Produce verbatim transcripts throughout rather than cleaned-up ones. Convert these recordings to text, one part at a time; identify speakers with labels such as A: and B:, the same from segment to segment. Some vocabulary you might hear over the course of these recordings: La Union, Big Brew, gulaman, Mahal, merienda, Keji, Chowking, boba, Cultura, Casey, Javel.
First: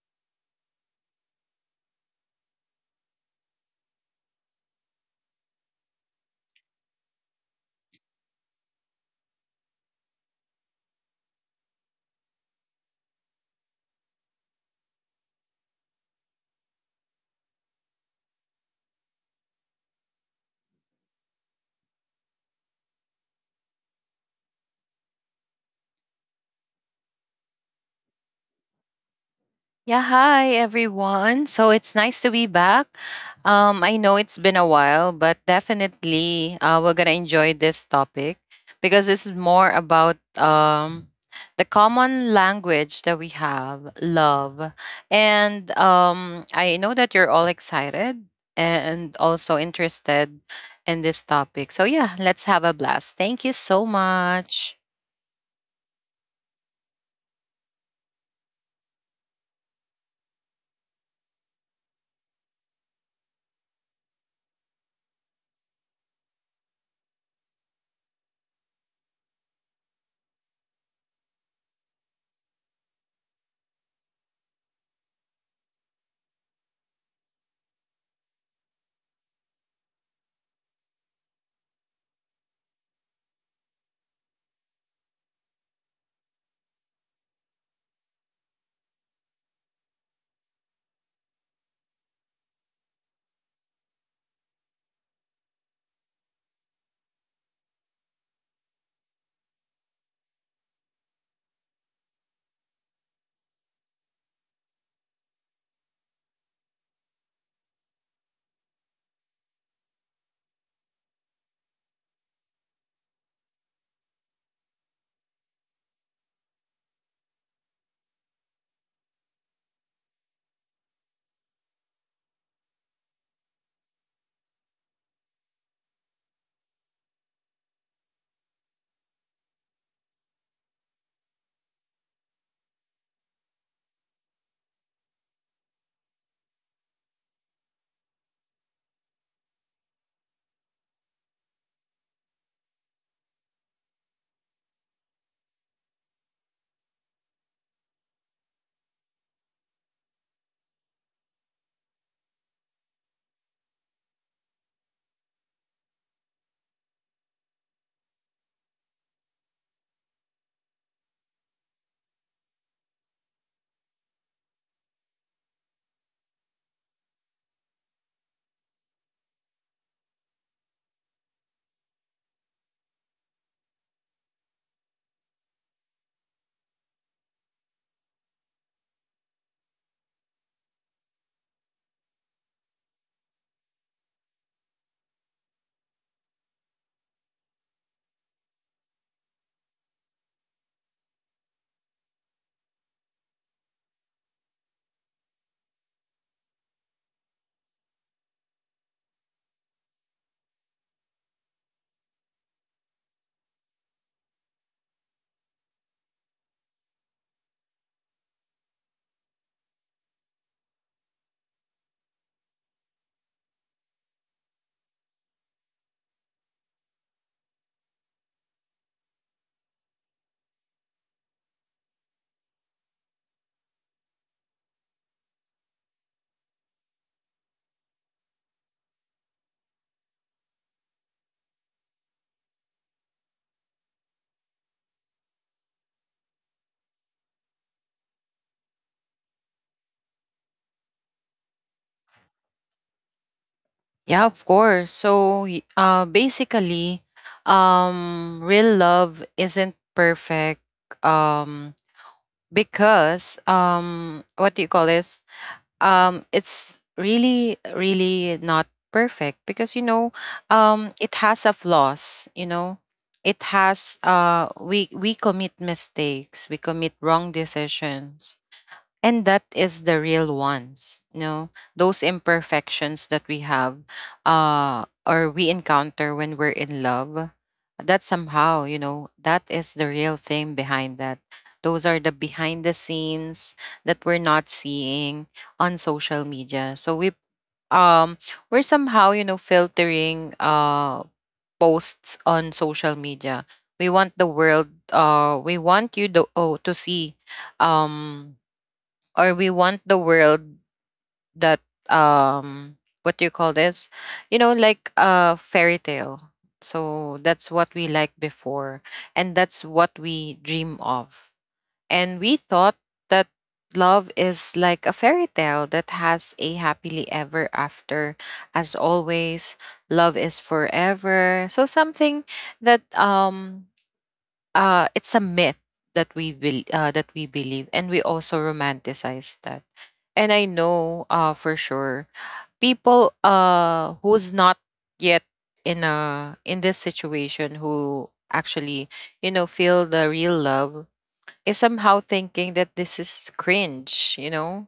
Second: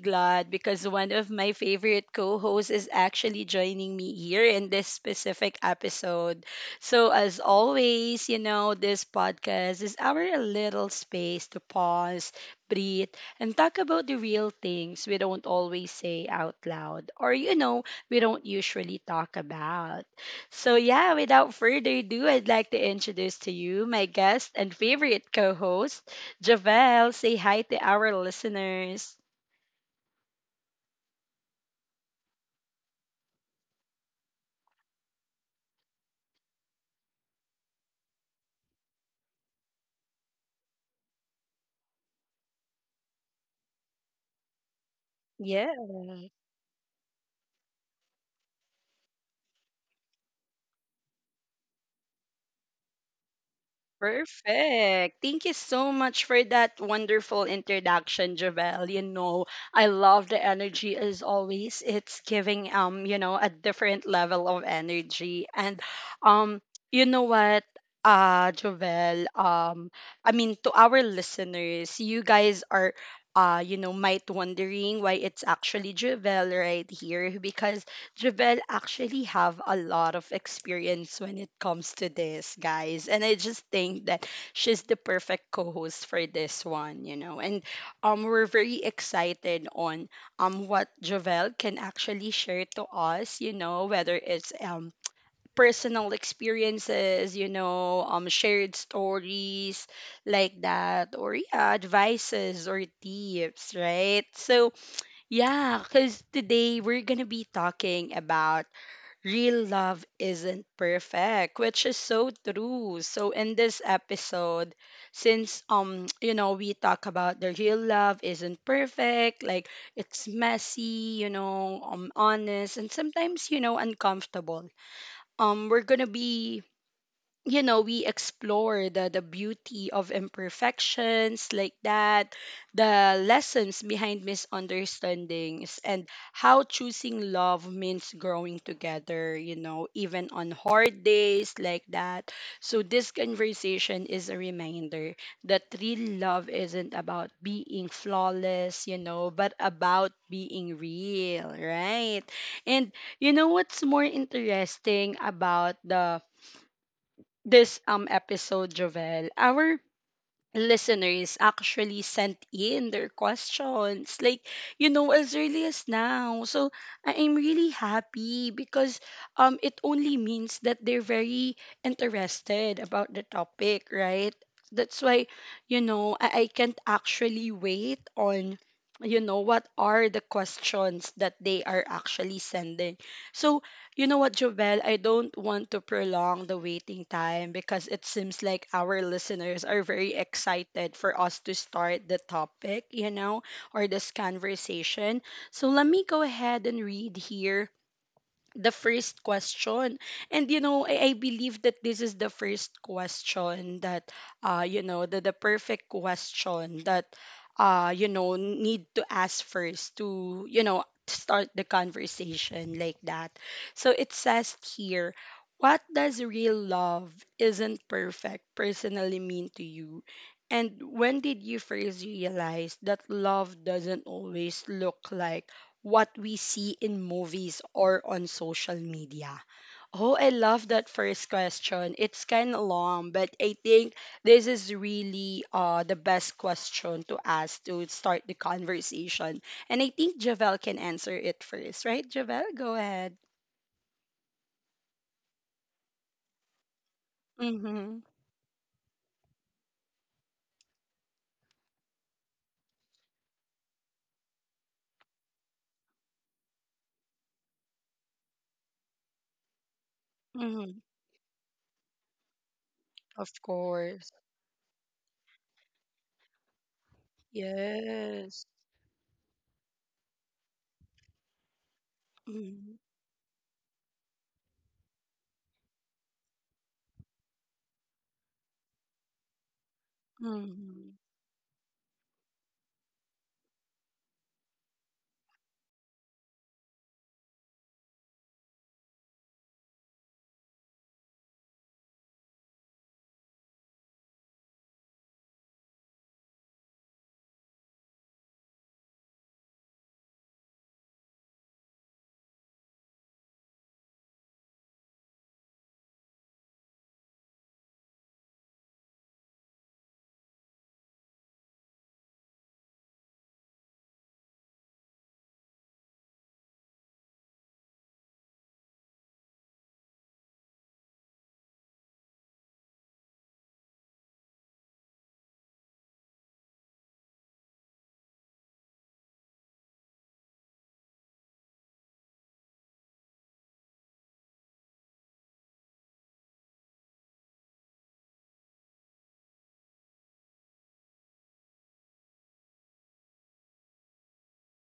A: glad because one of my favorite co hosts is actually joining me here in this specific episode. So, as always, you know, this podcast is our little space to pause, breathe, and talk about the real things we don't always say out loud or, you know, we don't usually talk about. So, yeah, without further ado, I'd like to introduce to you my guest and favorite co host, Javel. Say hi to our listeners.
B: Yeah, hi everyone. So it's nice to be back. Um, I know it's been a while, but definitely, uh, we're gonna enjoy this topic, because this is more about, um, the common language that we have, love, and, um, I know that you're all excited and also interested in this topic. So yeah, let's have a blast. Thank you so much.
A: Perfect. Thank you so much for that wonderful introduction, Javel. You know, I love the energy as always. It's giving um, you know, a different level of energy. And um, you know what? Uh, Javel, um, I mean to our listeners, you guys are uh, you know, might wondering why it's actually Javel right here because Jabel actually have a lot of experience when it comes to this, guys. And I just think that she's the perfect co-host for this one, you know. And um we're very excited on um what Javel can actually share to us, you know, whether it's um personal experiences, you know, um shared stories like that, or yeah, advices or tips, right? So yeah, because today we're gonna be talking about real love isn't perfect, which is so true. So in this episode, since um you know, we talk about the real love isn't perfect, like it's messy, you know, um honest, and sometimes, you know, uncomfortable. Um we're gonna be, you know, we explore the the beauty of imperfections like that, the lessons behind misunderstandings, and how choosing love means growing together, you know, even on hard days like that. So this conversation is a reminder that real love isn't about being flawless, you know, but about being real, right? And you know what's more interesting about the this um episode, Jovel? Our listeners actually sent in their questions like, you know, as early as now. So I- i'm really happy because um it only means that they're very interested about the topic, right? That's why, you know, i, I can't actually wait on, you know, what are the questions that they are actually sending. So you know what, Jovel? I don't want to prolong the waiting time because it seems like our listeners are very excited for us to start the topic, you know, or this conversation. So let me go ahead and read here the first question. And you know, I, I believe that this is the first question that uh you know, the the perfect question that uh you know need to ask first to, you know, start the conversation like that. So it says here, what does real love isn't perfect personally mean to you? And when did you first realize that love doesn't always look like what we see in movies or on social media? Oh, I love that first question. It's kind of long, but I think this is really uh, the best question to ask to start the conversation. And I think Javel can answer it first, right? Javel, go ahead.
B: Yeah, of course. So, y- uh, basically,
A: Mm-hmm.
B: um, real love isn't perfect. Um, because um, what do you call this? Um, it's really, really not perfect, because, you know,
A: Mm-hmm.
B: um, it has a flaws. You know,
A: Of
B: it has
A: course.
B: uh, we we commit mistakes, we commit wrong
A: Yes.
B: decisions, and that is the real ones, you know, those
A: Mm-hmm.
B: imperfections that we have, uh or we encounter when we're in love, that somehow, you know, that is the real thing
A: Mm-hmm.
B: behind that. Those are the behind the scenes that we're not seeing on social media. So we, um we're somehow, you know, filtering, uh posts on social media. We want the world, uh we want you to, oh, to see, um or we want the world that, um what do you call this, you know, like a fairy tale. So that's what we liked before, and that's what we dream of, and we thought that love is like a fairy tale that has a happily ever after. As always, love is forever, so something that, um uh, it's a myth that we bel uh, that we believe, and we also romanticize that. And I know, uh, for sure, people, uh, who's not yet in a, in this situation, who actually, you know, feel the real love, is somehow thinking that this is cringe, you know?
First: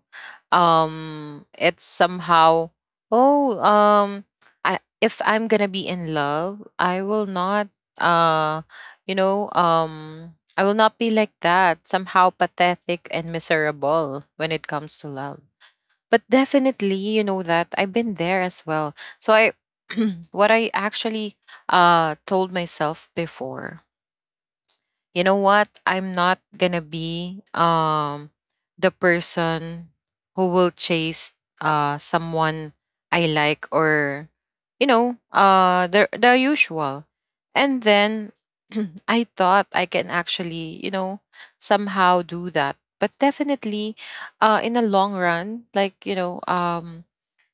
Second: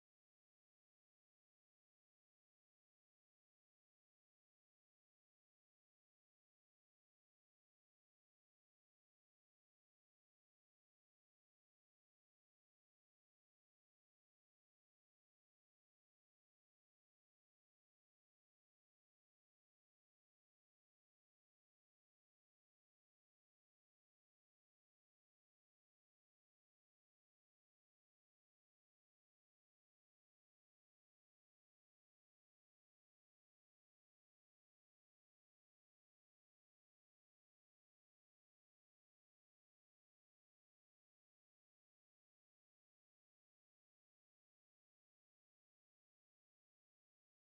B: Um it's somehow, oh, um I, if I'm going to be in love, I will not, uh you know, um I will not be like that, somehow pathetic and miserable when it comes to love. But definitely, you know, that I've been there as well. So I what I actually, uh told myself before, you know what? I'm not gonna be, um the person who will chase, uh someone I like, or, you know, uh the the usual. And then I thought I can actually, you know, somehow do that. But definitely, uh in the long run, like, you know, um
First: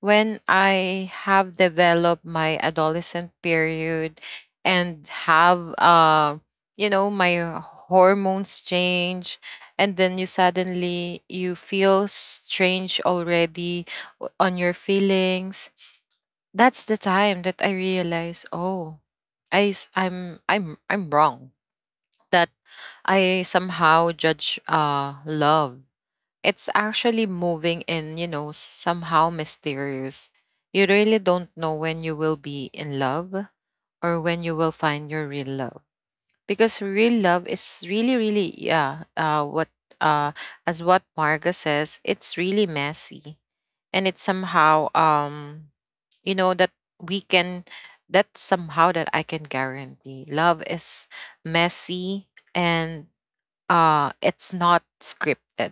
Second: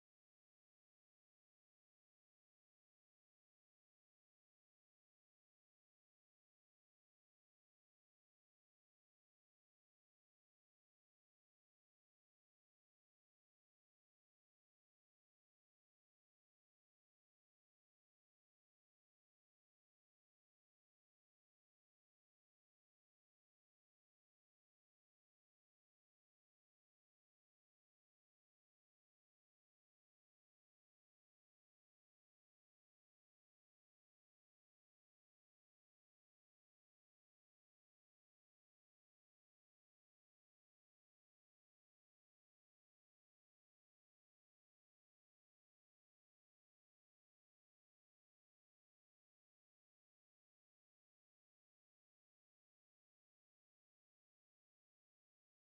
B: when I have developed my adolescent period, and have, um you know, my, uh, hormones change. And then you, suddenly, you feel strange already o- on your feelings. That's the time that I realize, oh, i s- i'm i'm i'm wrong, that I somehow judge, uh love. It's actually moving in, you know, somehow mysterious. You really don't know when you will be in love, or when you will find your real love, because real love is really, really, yeah, uh what uh as what Marga says, it's really messy. And it's somehow, um you know, that we can, that's somehow that I can guarantee, love is messy. And, uh it's not scripted,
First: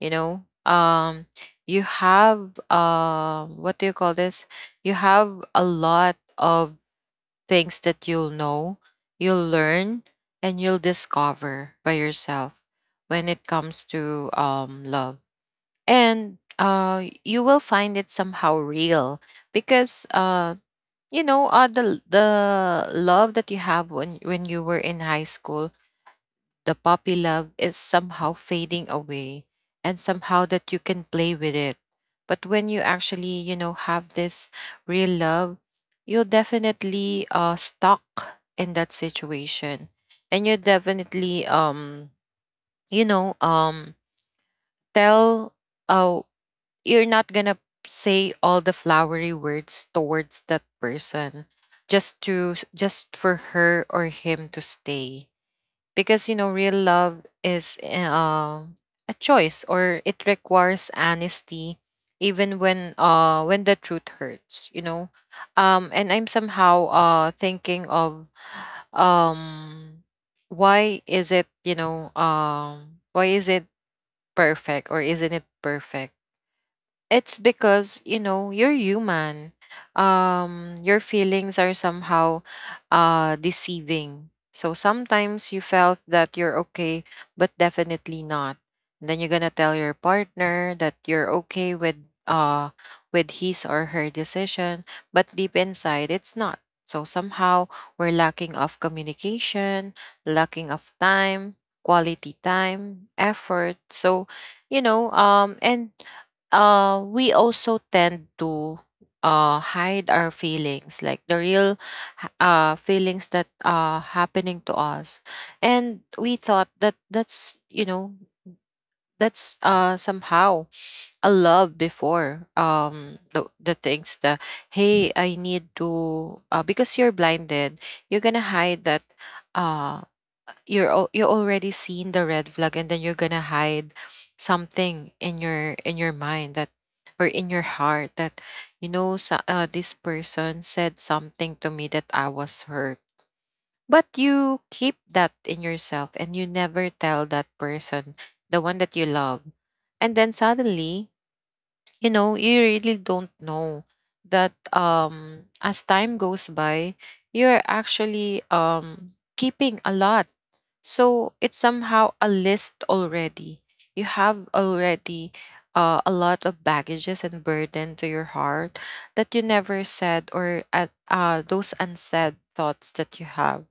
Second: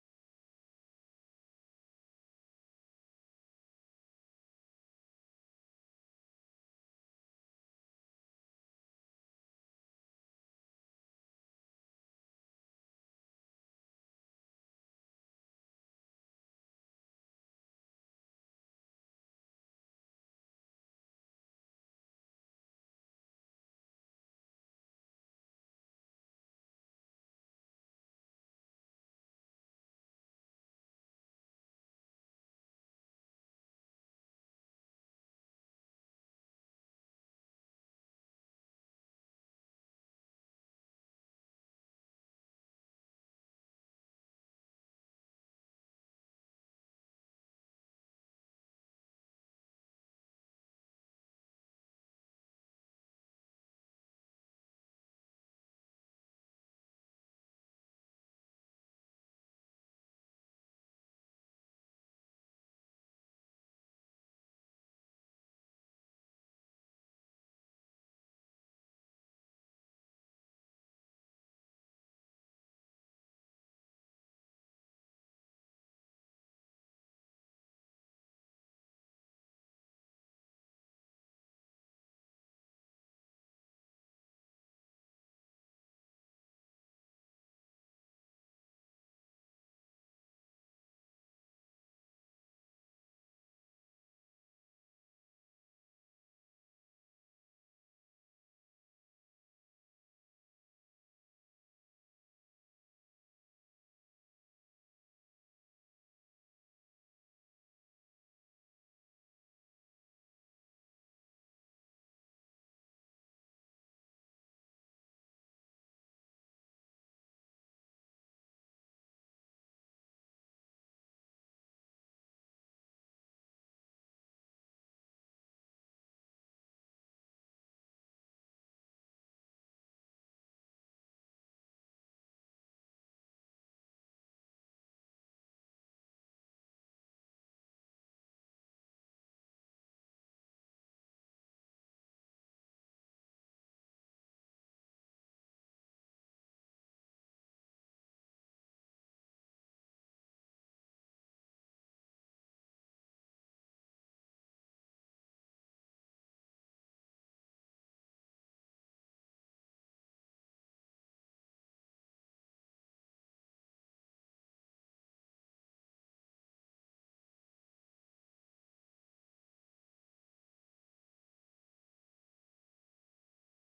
B: you know, um you have, uh what do you call this, you have a lot of things that you'll know, you'll learn, and you'll discover by yourself when it comes to, um, love. And, uh, you will find it somehow real, because, uh, you know, uh, the the love that you have when, when you were in high school, the puppy love, is somehow fading away, and somehow that you can play with it. But when you actually, you know, have this real love, you're definitely, uh stuck in that situation. And you definitely, um you know, um tell, uh you're not gonna say all the flowery words towards that person, just to, just for her or him to stay, because you know real love is eh, uh, a choice, or it requires honesty even when, uh when the truth hurts, you know. Um and I'm somehow, uh thinking of, um why is it, you know, um why is it perfect or isn't it perfect? It's because, you know, you're human. Um your feelings are somehow, uh deceiving, so sometimes you felt that you're okay, but definitely not. And then you're gonna tell your partner that you're okay with, uh with his or her decision, but deep inside it's not. So somehow we're lacking of communication, lacking of time, quality time, effort. So, you know, um and uh we also tend to, uh hide our feelings, like the real, h- uh feelings that are happening to us. And we thought that that's, you know, that's, uh somehow a love before, um the, the things that, hey, I need to, uh, because you're blinded, you're gonna hide that, uh, you're al- you already seen the red flag, and then you're gonna hide something in your, in your mind, that, or in your heart, that, you know, so, uh, this person said something to me that I was hurt. But you keep that in yourself, and you never tell that person, the one that you love. And then suddenly, you know, you really don't know that, um as time goes by, you're actually, um keeping a lot. So it's somehow a list already. You have already, uh, a lot of baggages and burden to your heart, that you never said, or at, uh, those unsaid thoughts that you have,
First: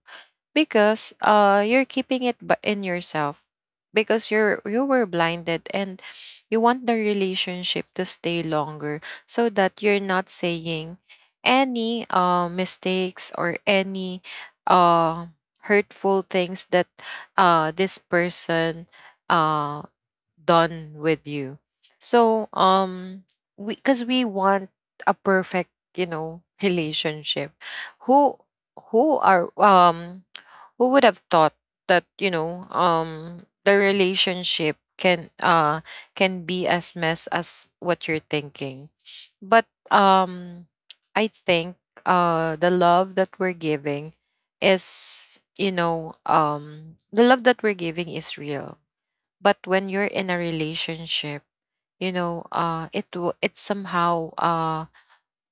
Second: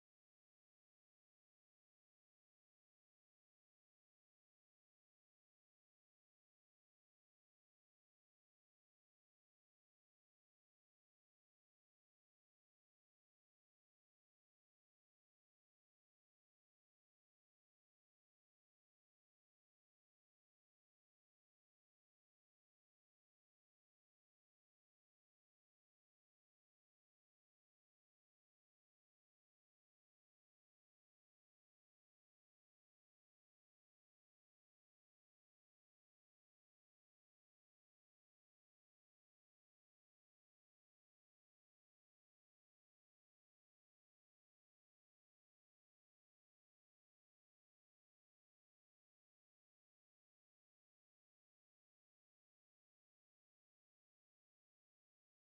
B: because, uh you're keeping it bu- in yourself, because you're, you were blinded, and you want the relationship to stay longer, so that you're not saying any, uh mistakes, or any, uh hurtful things that, uh this person, uh done with you. So, um we, because we want a perfect, you know, relationship. who who are um who would have thought that, you know, um the relationship can, uh can be as mess as what you're thinking. But, um I think, uh the love that we're giving is, you know, um the love that we're giving is real. But when you're in a relationship, you know, uh it will, it somehow, uh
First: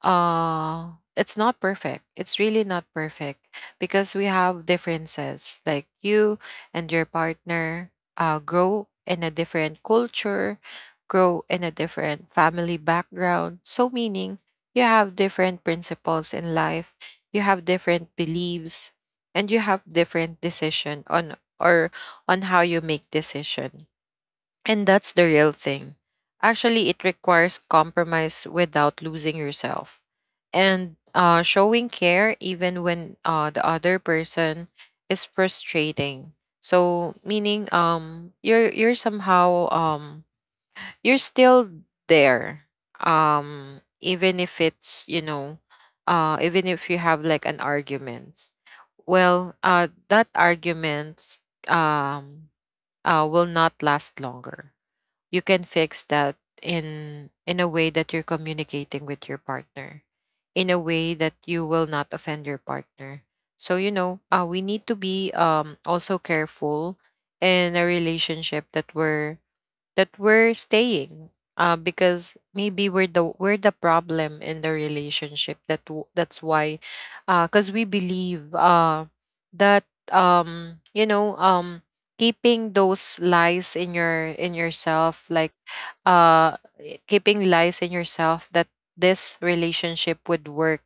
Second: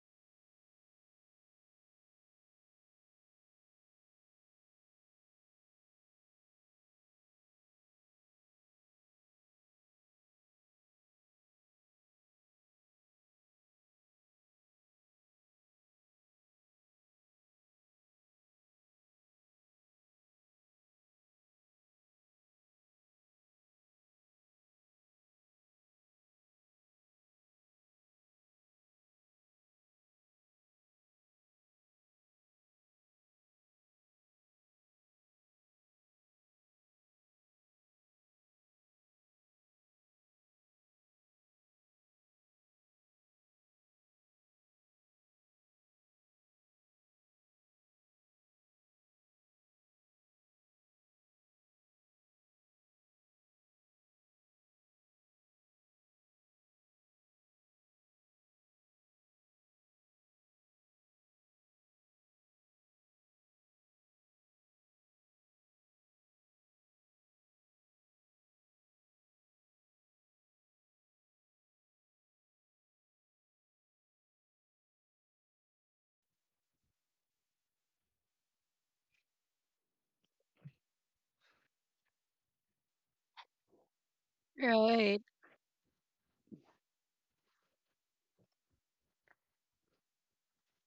B: uh it's not perfect. It's really not perfect, because we have differences, like you and your partner, uh grow in a different culture, grow in a different family background, so meaning, you have different principles in life, you have different beliefs, and you have different decision on, or on how you make decision. And that's the real thing. Actually, it requires compromise without losing yourself, and, uh, showing care even when, uh, the other person is frustrating. So meaning, um you're, you're somehow, um you're still there, um even if it's, you know, uh even if you have like an argument. Well, uh that argument, um uh will not last longer. You can fix that in, in a way that you're communicating with your partner, in a way that you will not offend your partner. So, you know, uh, we need to be, um also careful in a relationship that we're, that we're staying, uh, because maybe we're the we're the problem in the relationship that, w- that's why, because we believe, uh, that, um, you know, um, keeping those lies in your, in
A: Right.
B: yourself, like, uh, keeping lies in yourself, that this relationship would work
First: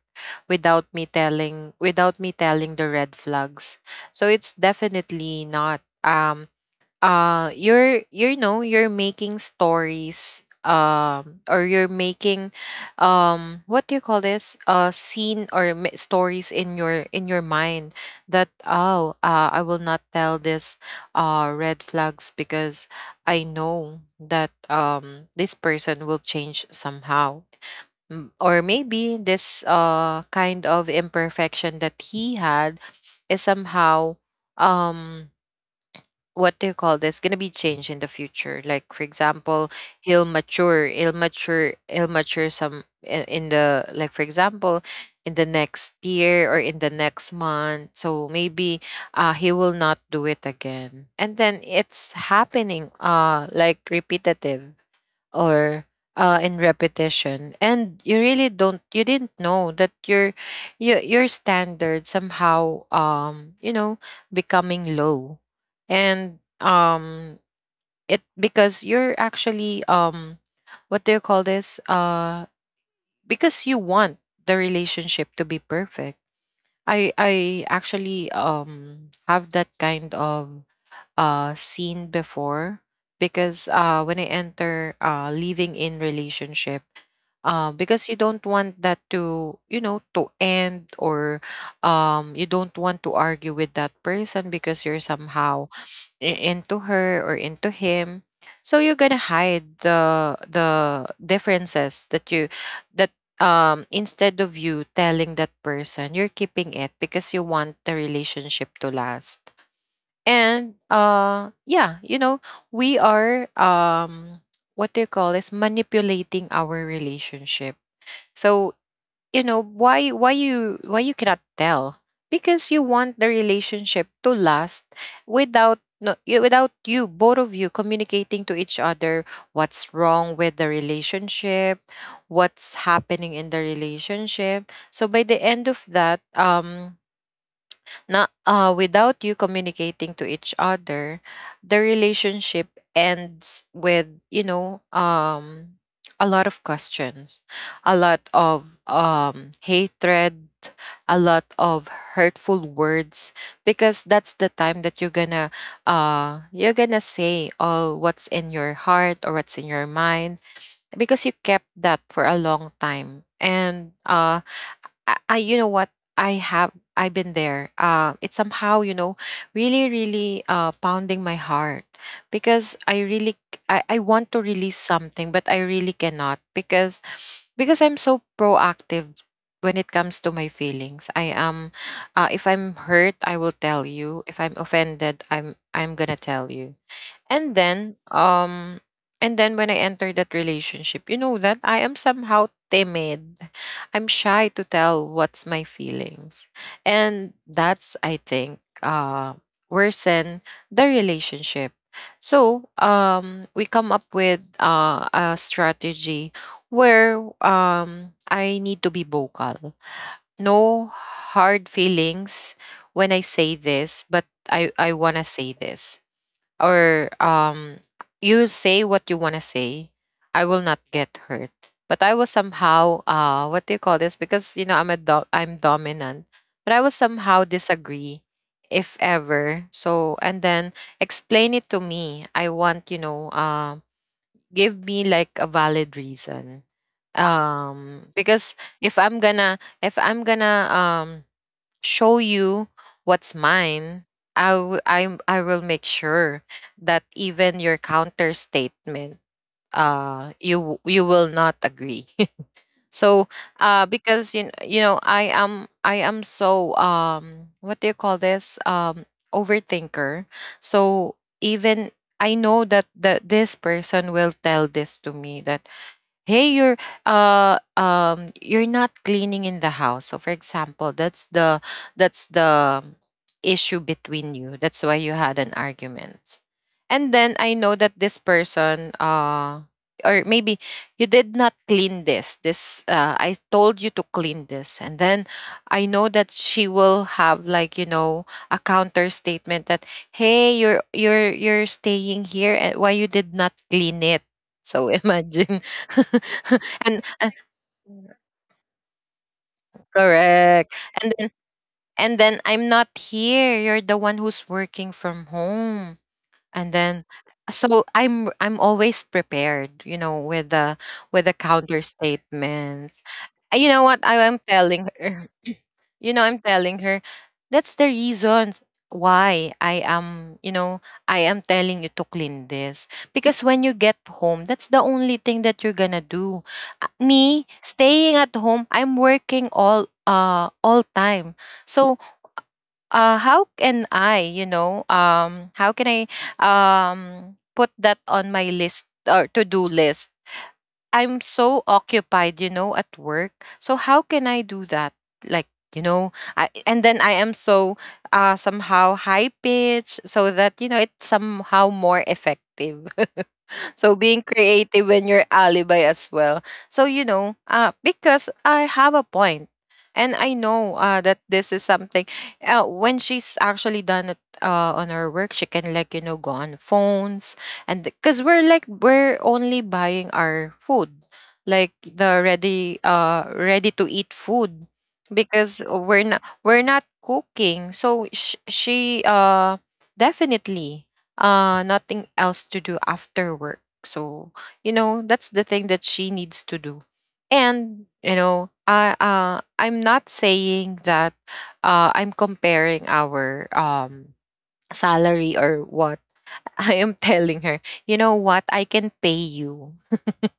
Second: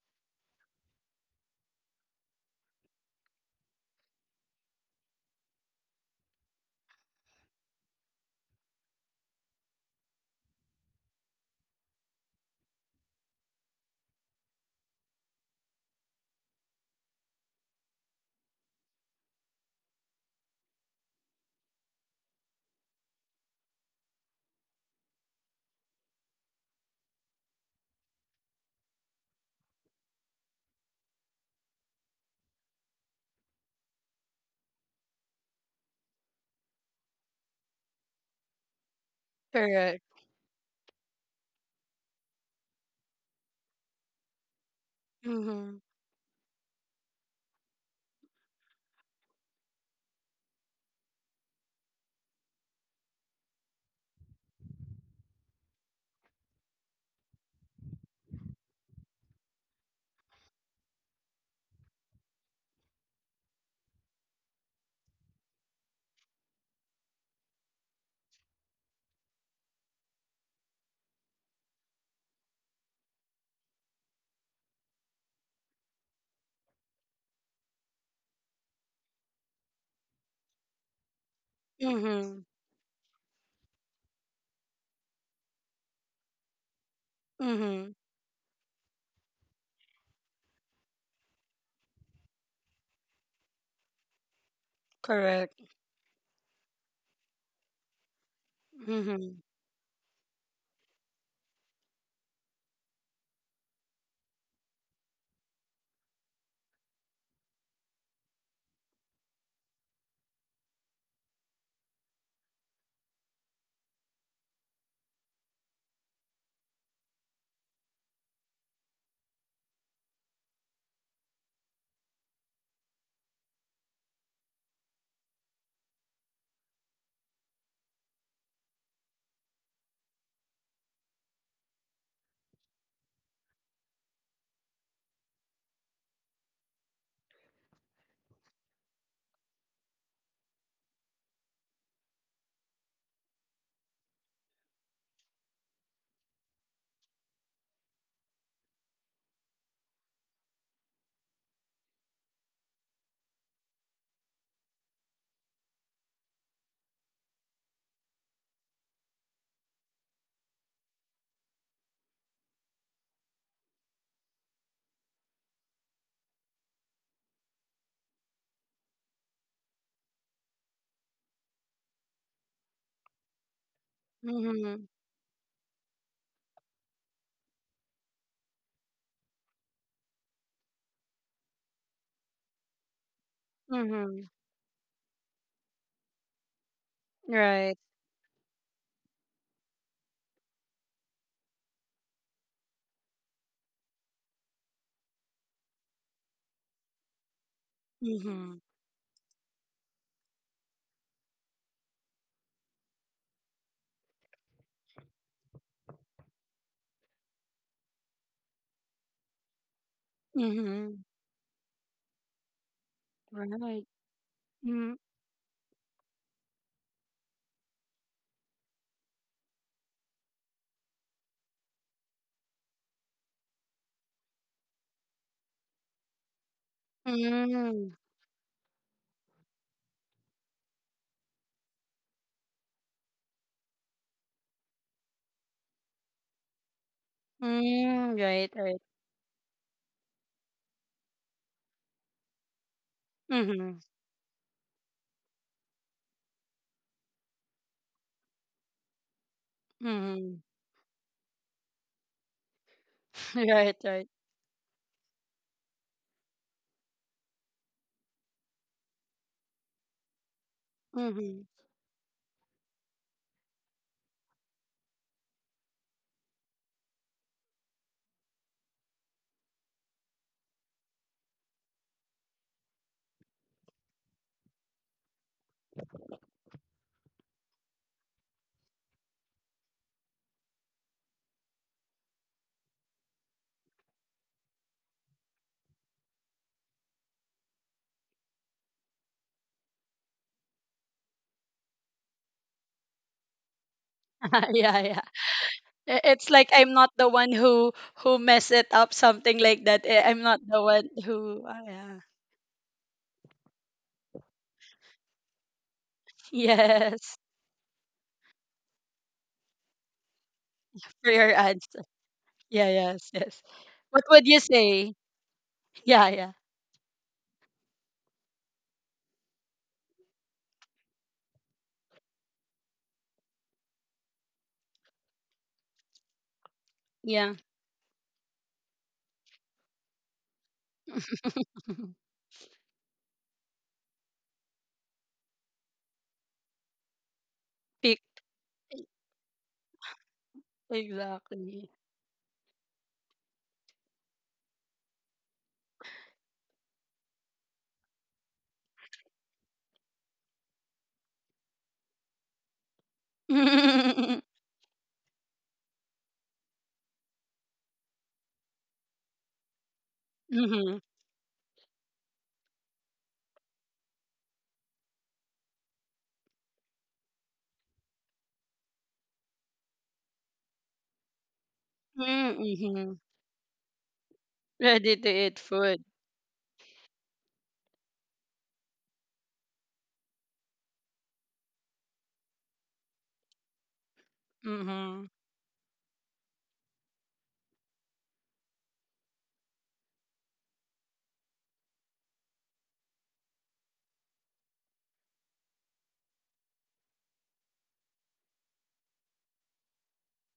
B: without me telling, without me telling the red flags. So it's definitely not, um uh you're, you know, you're making stories, um or you're making, um what do you call this, uh scene, or ma- stories in your, in your mind, that, oh, uh, I will not tell this, uh red flags, because I know that, um this person will change somehow. M- or maybe this, uh kind of imperfection that he had is somehow, um what do you call this, gonna be changed in the future, like for example,
A: Correct.
B: he'll mature he'll mature he'll mature some, i- in the, like for example, in the
A: Mm-hmm.
B: next year or in the next month. So maybe, uh he will not do it again. And then it's happening, uh like repetitive, or, uh, in repetition. And you really don't, you didn't know that your, your, your standard somehow, um you know, becoming low. And, um it because you're actually, um what do you call this, uh because you want the relationship to be perfect. I i actually, um have that kind of, uh scene
A: Mm-hmm.
B: before, because, uh when I enter, uh living in relationship, uh,
A: Mm-hmm.
B: because you don't want that to, you know, to end, or, um, you don't want to argue with that person, because you're
A: Correct.
B: somehow i- into her, or into him. So you're gonna hide the the differences that you, that, um instead of you telling that person, you're keeping it, because you want the relationship to last. And, uh yeah, you know, we are, um what they call is, manipulating our relationship. So, you know, why, why you why you cannot tell? Because you want the relationship to last, without no y- without you, both of you, communicating to each other what's wrong with the relationship, what's happening in the relationship. So by the end of that, um, not uh, without you communicating to each other, the relationship ends with you know um a lot of questions, a lot of um hatred, a lot of hurtful words, because that's the time that you're gonna uh you're gonna say all what's in your heart or what's in your mind, because you kept that for a long time. And uh I, I you know what I have I've been there. Uh, it's somehow you know really really uh, pounding my heart, because I really c- I, I want to release
A: Mm-hmm.
B: something but I really cannot, because because I'm so proactive when it comes to my feelings. I am, uh, if I'm hurt I will tell you.
A: Mhm.
B: If I'm offended I'm I'm gonna tell you. And
A: Right.
B: then, um and then when I entered that relationship, you know that I am somehow timid. I'm shy to tell what's my feelings, and that's, I
A: Mhm.
B: think, uh worsen the relationship. So um we come up with uh, a strategy where um I need to be vocal. No
A: Mhm.
B: hard feelings when I say
A: Right.
B: this, but i i
A: Mm.
B: want to say this. Or um you say what you want to say, I will not get hurt. But I will somehow, uh, what do you call this, because you know I'm a do- I'm dominant, but I will somehow
A: Mm.
B: disagree. If ever, so and then explain it to me. I want, you know um give me like a valid reason. Um
A: Mm.
B: because
A: Right. Right.
B: if i'm gonna if I'm gonna, um, show you what's
A: Mhm.
B: mine, I, w- I, I will make sure that even your counter statement, uh,
A: Mhm.
B: you w- you will not agree. So, uh,
A: Right. Right.
B: because you kn- you know, I am, I am so, um, what do you call this, um, overthinker. So
A: Mhm.
B: even I know that that this person will tell this to me that, hey, you're, uh um you're not cleaning in the house. So for example, that's the, that's the issue between you, that's why you had an argument. And then I know that this person, uh or maybe you did not clean this, this uh, I told you to clean this. And then I know that she will have like, you know, a counter statement that, hey, you're you're you're staying here and why you did not clean it.
A: Yeah.
B: So
A: Yeah.
B: imagine.
A: I- It's like I'm not
B: And
A: the
B: uh,
A: one who who mess it up, something like that. I- I'm not the
B: correct.
A: one
B: And then,
A: who. Ah, yeah.
B: and then I'm not here. You're the one who's working from home. And then
A: Yes.
B: so I'm I'm always prepared, you know, with the,
A: For
B: with the
A: your
B: counter
A: answer. Yeah.
B: statements.
A: Yes. Yes.
B: Uh, You know what
A: What
B: I
A: would
B: am
A: you
B: telling
A: say?
B: her?
A: Yeah.
B: You know,
A: Yeah.
B: I'm telling her, that's the reason why I am, you know, I am telling you to clean this. Because when you get home, that's the only thing that you're gonna do. Uh,
A: Yeah.
B: Me staying at home, I'm working all uh all time. So uh how can I, you know, um how can I, um, put that
A: Pick.
B: on my list or to do list? I'm so
A: Exactly.
B: occupied, you know, at work. So how can I do that? Like, you know, I, and then I am so, uh somehow high pitched so that, you know, it's somehow more effective. So
A: Mm-hmm.
B: being creative when you're alibi as well. So you know, uh, because I have a point, and I know, uh, that this is something. Uh, when she's actually done it, uh, on her work, she can like, you know, go on phones. And because we're like, we're only buying our food, like the ready,
A: Mm-hmm.
B: uh ready to eat food,
A: Ready to eat
B: because
A: food.
B: we're not we're not cooking. So sh- she, uh definitely, uh nothing else to do after work. So, you know,
A: Mhm.
B: that's the thing that she needs to do. And, you know, I uh I'm not saying that, uh I'm comparing our, um, salary or what. I am telling her, you know what, I can pay you.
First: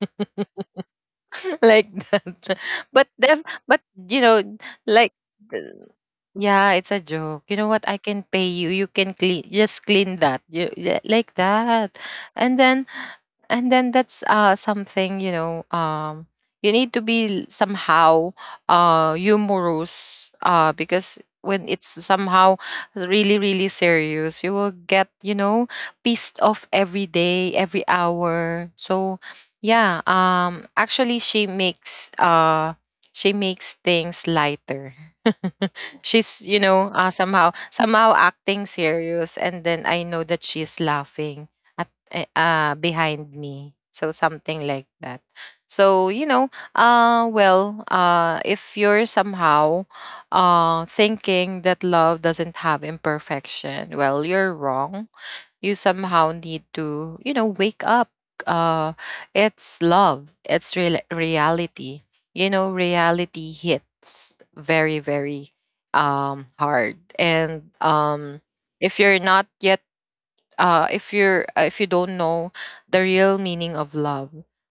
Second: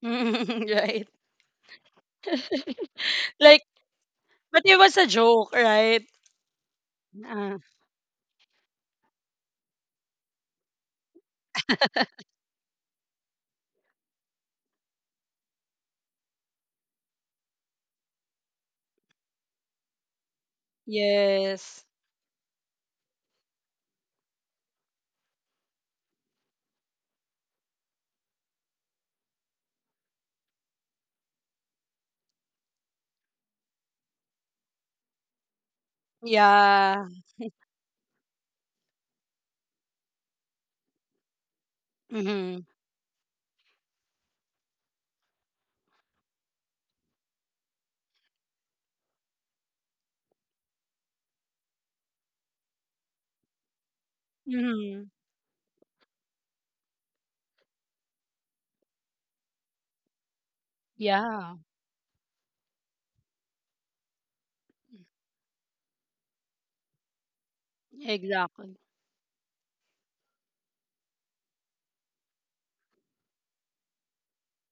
A: Right.
B: Like that. But def-
A: Like,
B: but you know,
A: but it was a
B: like
A: joke,
B: th-
A: right?
B: yeah, it's a joke.
A: Uh,
B: You know what? I can pay you. You can clean, just clean that. You, yeah, like that. And then, and then that's, uh, something, you know, um, you need to be somehow, uh humorous, uh because when
A: yes.
B: it's somehow really really serious, you will get, you know, pissed off every day, every hour. So yeah, um actually she makes, uh she makes things lighter. She's, you know,
A: Yeah.
B: uh, somehow, somehow acting serious, and then I know that she's laughing at, eh,
A: Mhm.
B: uh, behind me. So something like that. So you know, uh, well, uh, if you're somehow, uh, thinking that love doesn't have imperfection, well, you're wrong.
A: Mhm.
B: You somehow need to, you know, wake up. Uh, it's love. It's real
A: Yeah.
B: reality. You know, reality hits very, very, um hard. And, um,
A: Exactly.
B: if you're not yet, uh, if you're uh, if you don't know the real meaning of love,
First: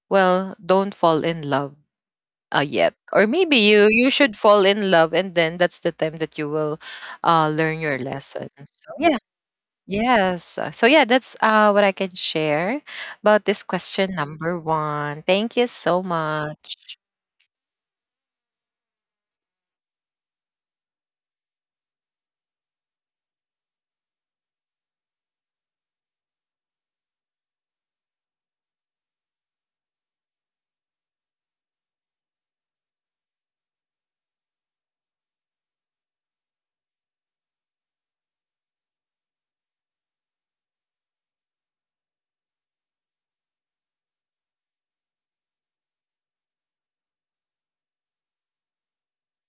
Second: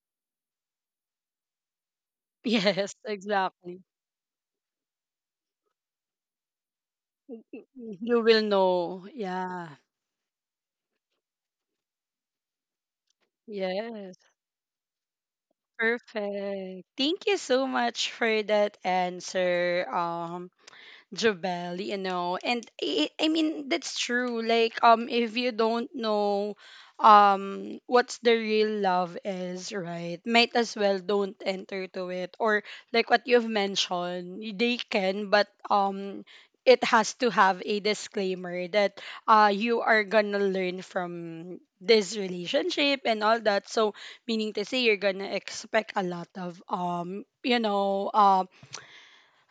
B: well, don't fall in love, uh, yet.
A: Yes,
B: Or maybe
A: exactly.
B: you you should fall in love, and then that's the time that you will, uh, learn your
A: You will
B: lesson. So,
A: know.
B: yeah.
A: Yeah.
B: Yes. uh, So yeah, that's, uh, what I can share about this question
A: Yes.
B: number one. Thank you so
A: Perfect.
B: much.
A: Thank you so much for that answer, um, Jobel, you know. And I, I mean that's true. Like, um if you don't know um what's the real love is, right? Might as well don't enter to it. Or like what you've mentioned, y- they can, but um it has to have a disclaimer that uh you are gonna learn from this relationship and all that. So meaning to say you're gonna expect a lot of um you know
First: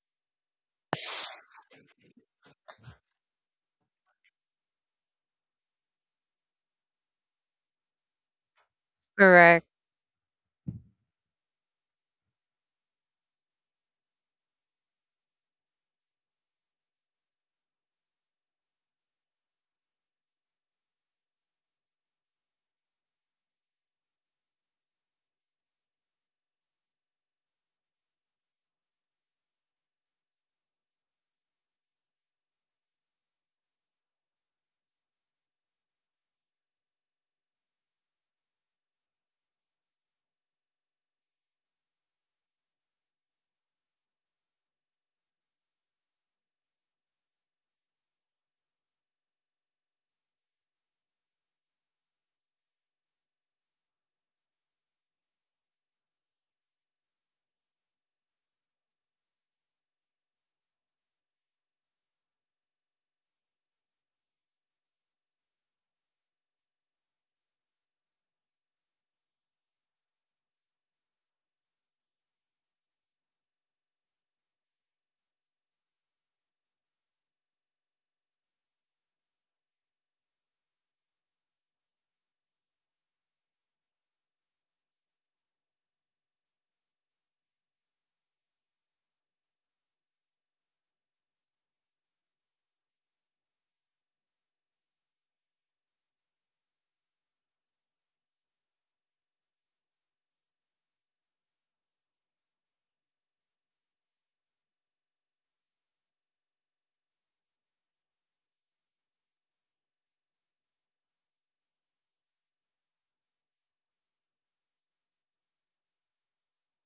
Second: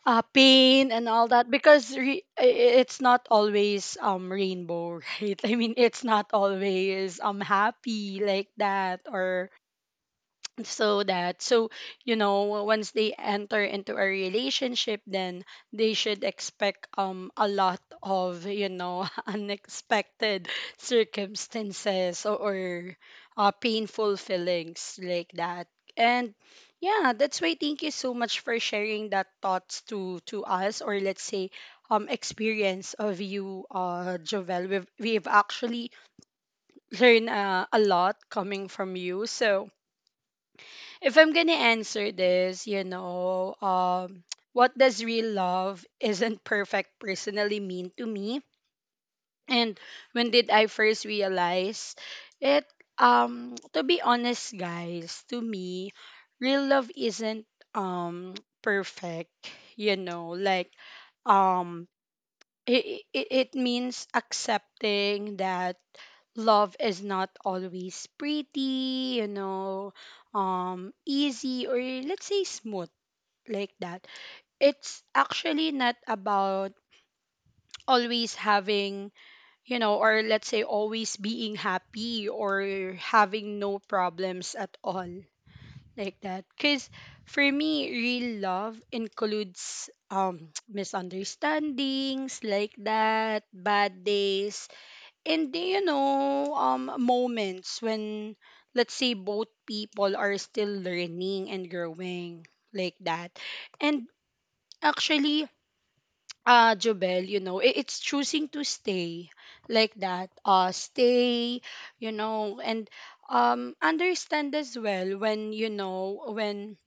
A: uh, pain and all
B: Yes.
A: that, because re- i- i- it's not always um rainbow right? I mean, it's not always um happy like that. Or
B: Correct.
A: so that so, you know, once they enter into a relationship, then they should expect um a lot of, you know, unexpected circumstances, or, or uh, painful feelings like that. And yeah, that's why thank you so much for sharing that thoughts to to us, or let's say um experience of you, uh Jovel. We've, we've actually learned, uh, a lot coming from you. So if I'm gonna answer this, you know, um, what does real love isn't perfect personally mean to me? And when did I first realize it? Um, to be honest, guys, to me, real love isn't um perfect. You know, like, um, it it, it means accepting that love is not always pretty, you know, um, easy, or let's say smooth, like that. It's actually not about always having, you know, or let's say always being happy or having no problems at all, like that. Because for me, real love includes um misunderstandings like that, bad days, and you know, um, moments when, let's say, both people are still learning and growing like that. And actually, uh, Jobel, you know, i- it's choosing to stay like that. Uh, stay, you know, and um, understand as well when, you know, when,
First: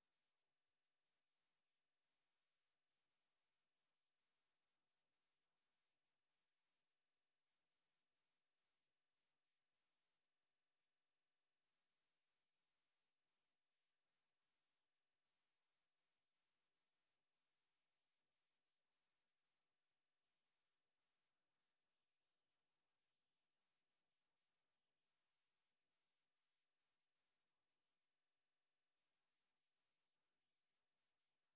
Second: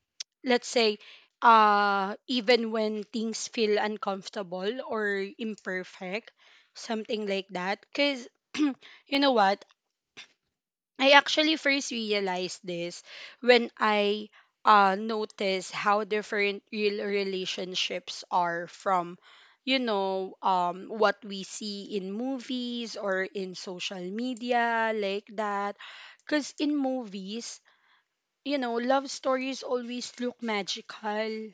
A: let's say, uh, even when things feel uncomfortable or imperfect, something like that. Because you know what? I actually first realized this when I uh, noticed how different real relationships are from, you know, um, what we see in movies or in social media, like that. Because in movies, you know, love stories always look magical,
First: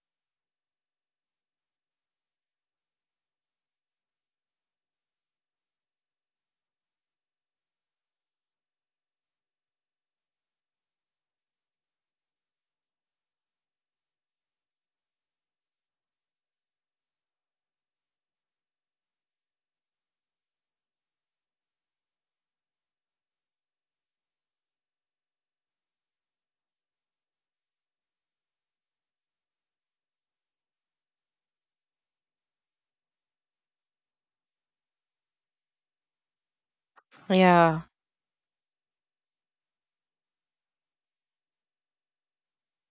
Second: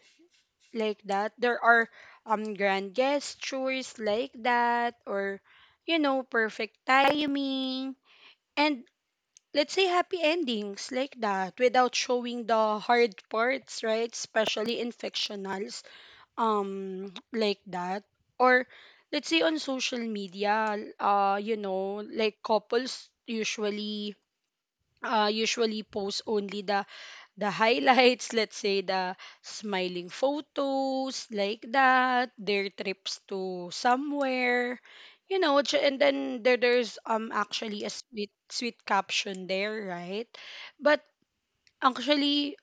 A: like that. There are um, grand gestures, like that, or, you know, perfect timing. And let's say happy endings like that without showing the hard parts, right? Especially in fictionals um like that, or let's say on social media, uh you know, like couples usually uh usually post only the the highlights, let's say the smiling photos like that, their trips to somewhere, you know, ch- and then there, there's um
B: Yeah.
A: actually a sweet sweet caption there, right? But actually,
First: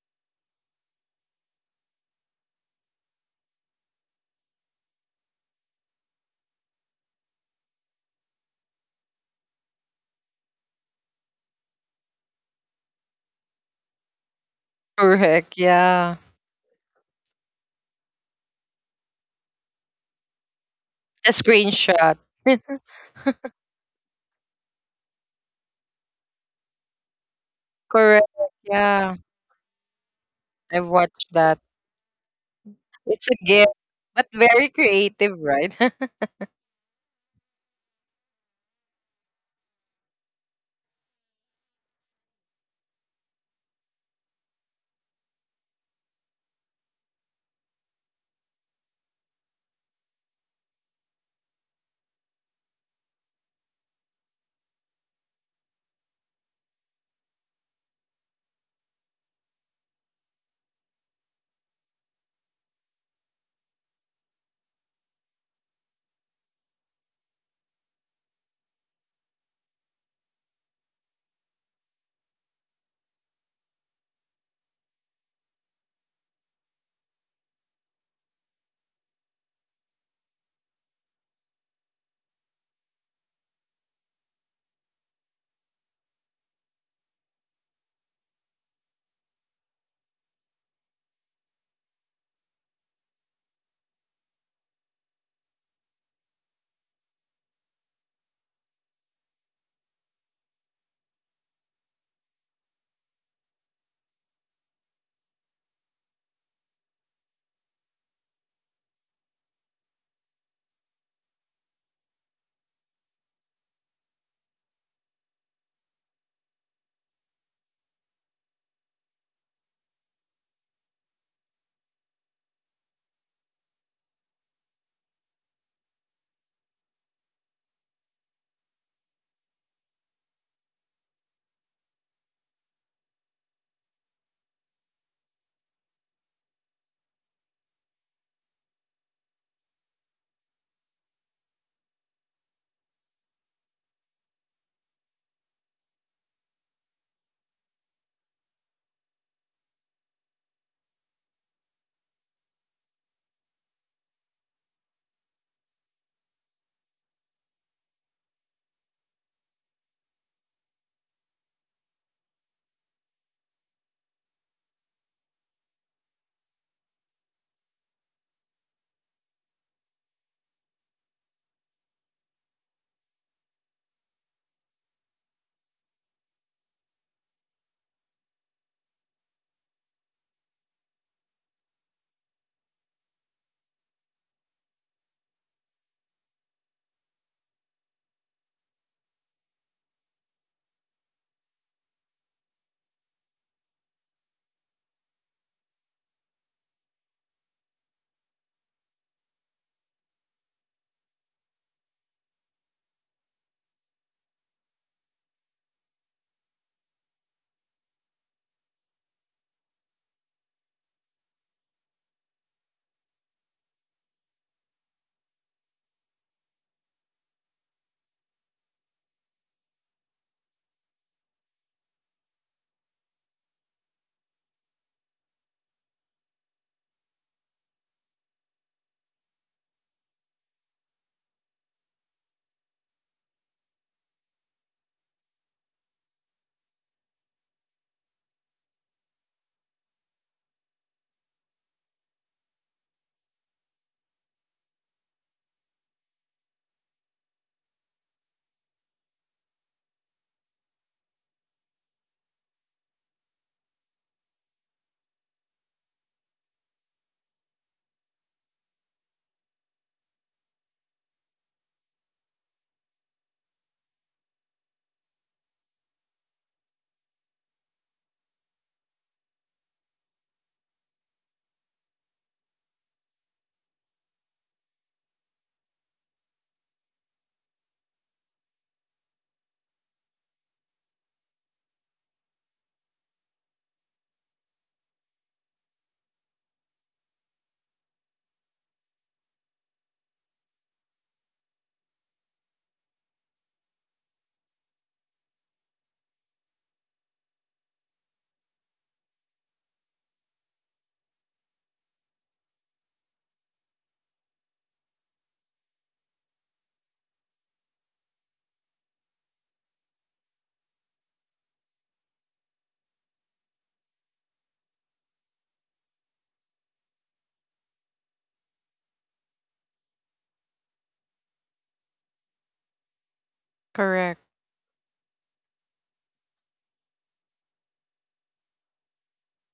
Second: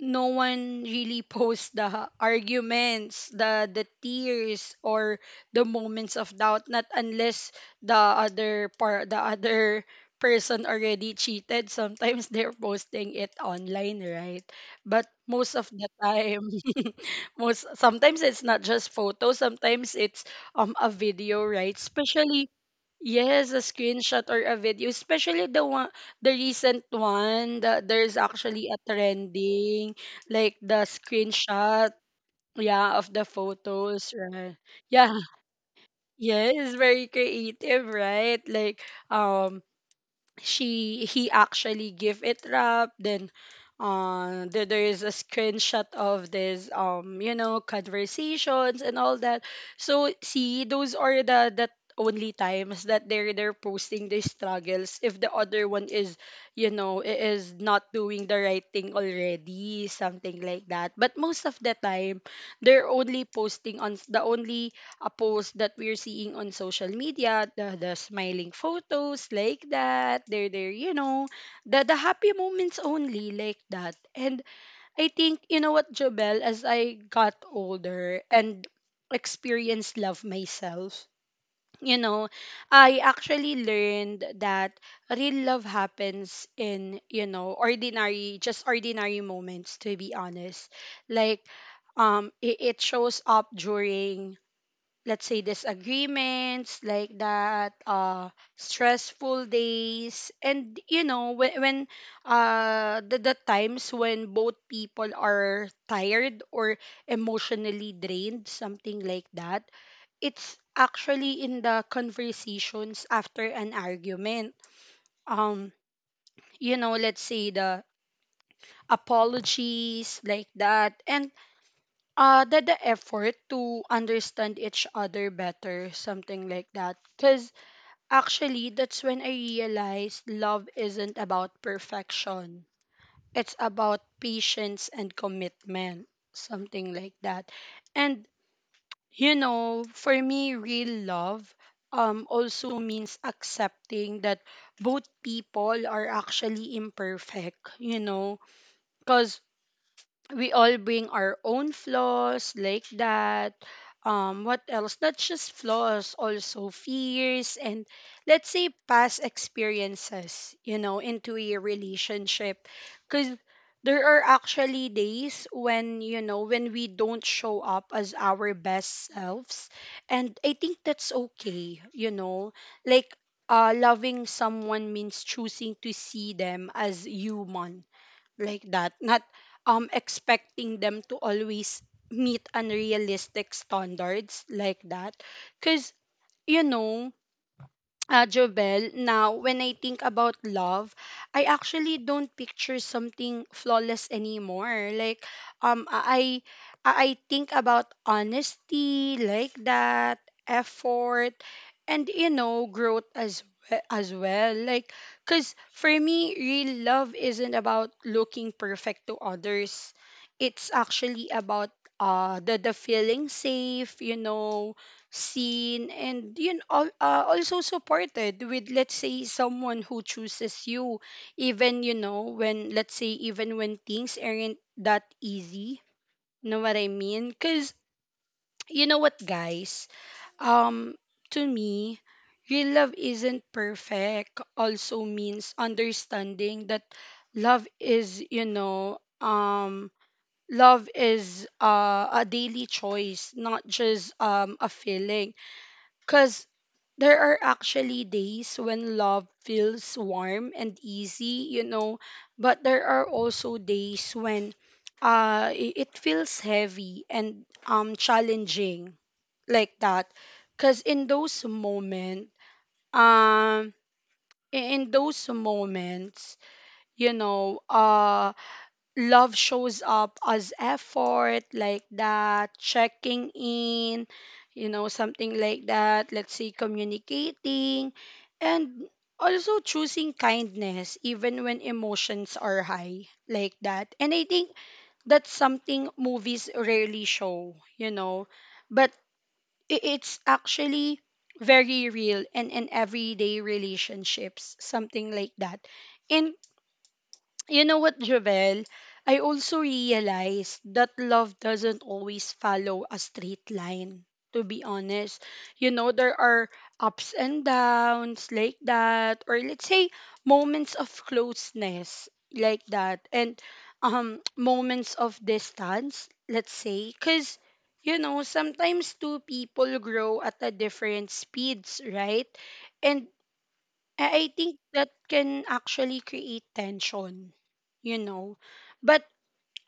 A: no one really posts the arguments, the the tears, or the moments of doubt, not unless the other part the other person already cheated. Sometimes they're posting it online, right? But most of
B: Correct.
A: the
B: Yeah.
A: time, most sometimes it's not just photos, sometimes it's um a video,
B: A
A: right?
B: screenshot.
A: Especially yes, a screenshot or a video, especially the one, the recent one that there's
B: Correct.
A: actually a
B: Yeah.
A: trending, like the
B: I've watched that.
A: screenshot, yeah, of the
B: It's a gift,
A: photos,
B: but
A: right?
B: very
A: Yeah,
B: creative, right?
A: yes, very creative, right? Like, um, she he actually give it up. Then uh there, there is a screenshot of this um you know conversations and all that. So see, those are the that only times that they're they're posting their struggles if the other one is, you know, i- is not doing the right thing already, something like that. But most of the time they're only posting on the only a post that we're seeing on social media, the, the smiling photos like that. They're there, you know, the, the happy moments only like that. And I think, you know what, Jobel, as I got older and experienced love myself, you know, I actually learned that real love happens in, you know, ordinary, just ordinary moments, to be honest. Like, um, it, it shows up during, let's say, disagreements like that, uh stressful days, and you know, when, when uh the, the times when both people are tired or emotionally drained, something like that. It's actually in the conversations after an argument, um you know, let's say the apologies like that, and uh the, the effort to understand each other better, something like that. Because actually, that's when I realized love isn't about perfection. It's about patience and commitment, something like that. And you know, for me, real love um also means accepting that both people are actually imperfect, you know, cuz we all bring our own flaws like that. Um, what else? Not just flaws, also fears and let's say past experiences, you know, into a relationship. Because there are actually days when, you know, when we don't show up as our best selves. And I think that's okay, you know, like, uh, loving someone means choosing to see them as human like that, not um expecting them to always meet unrealistic standards like that, cuz you know, uh, Jovel, now when I think about love, I actually don't picture something flawless anymore. Like, um, I, I I think about honesty like that, effort, and you know, growth as we- as well. Like, cause for me, real love isn't about looking perfect to others. It's actually about uh the the feeling safe, you know, seen and you know, al- uh, also supported with let's say someone who chooses you even you know when let's say even when things aren't that easy know what I mean because you know what guys um to me real love isn't perfect also means understanding that love is you know um love is uh, a daily choice not just um a feeling because there are actually days when love feels warm and easy, you know, but there are also days when uh i- it feels heavy and um challenging like that. Cause in those moments, um i- in those moments, you know, uh, love shows up as effort like that checking in you know something like that let's say communicating and also choosing kindness even when emotions are high like that and I think that's something movies rarely show you know but i- it's actually very real and in everyday relationships something like that in you know what, Jovel? I also realized that love doesn't always follow a straight line, to be honest. You know, there are ups and downs like that, or let's say moments of closeness like that, and um, moments of distance, let's say, because you know, sometimes two people grow at a different speeds, right? And I I
B: Correct.
A: think that can actually create tension, you know. But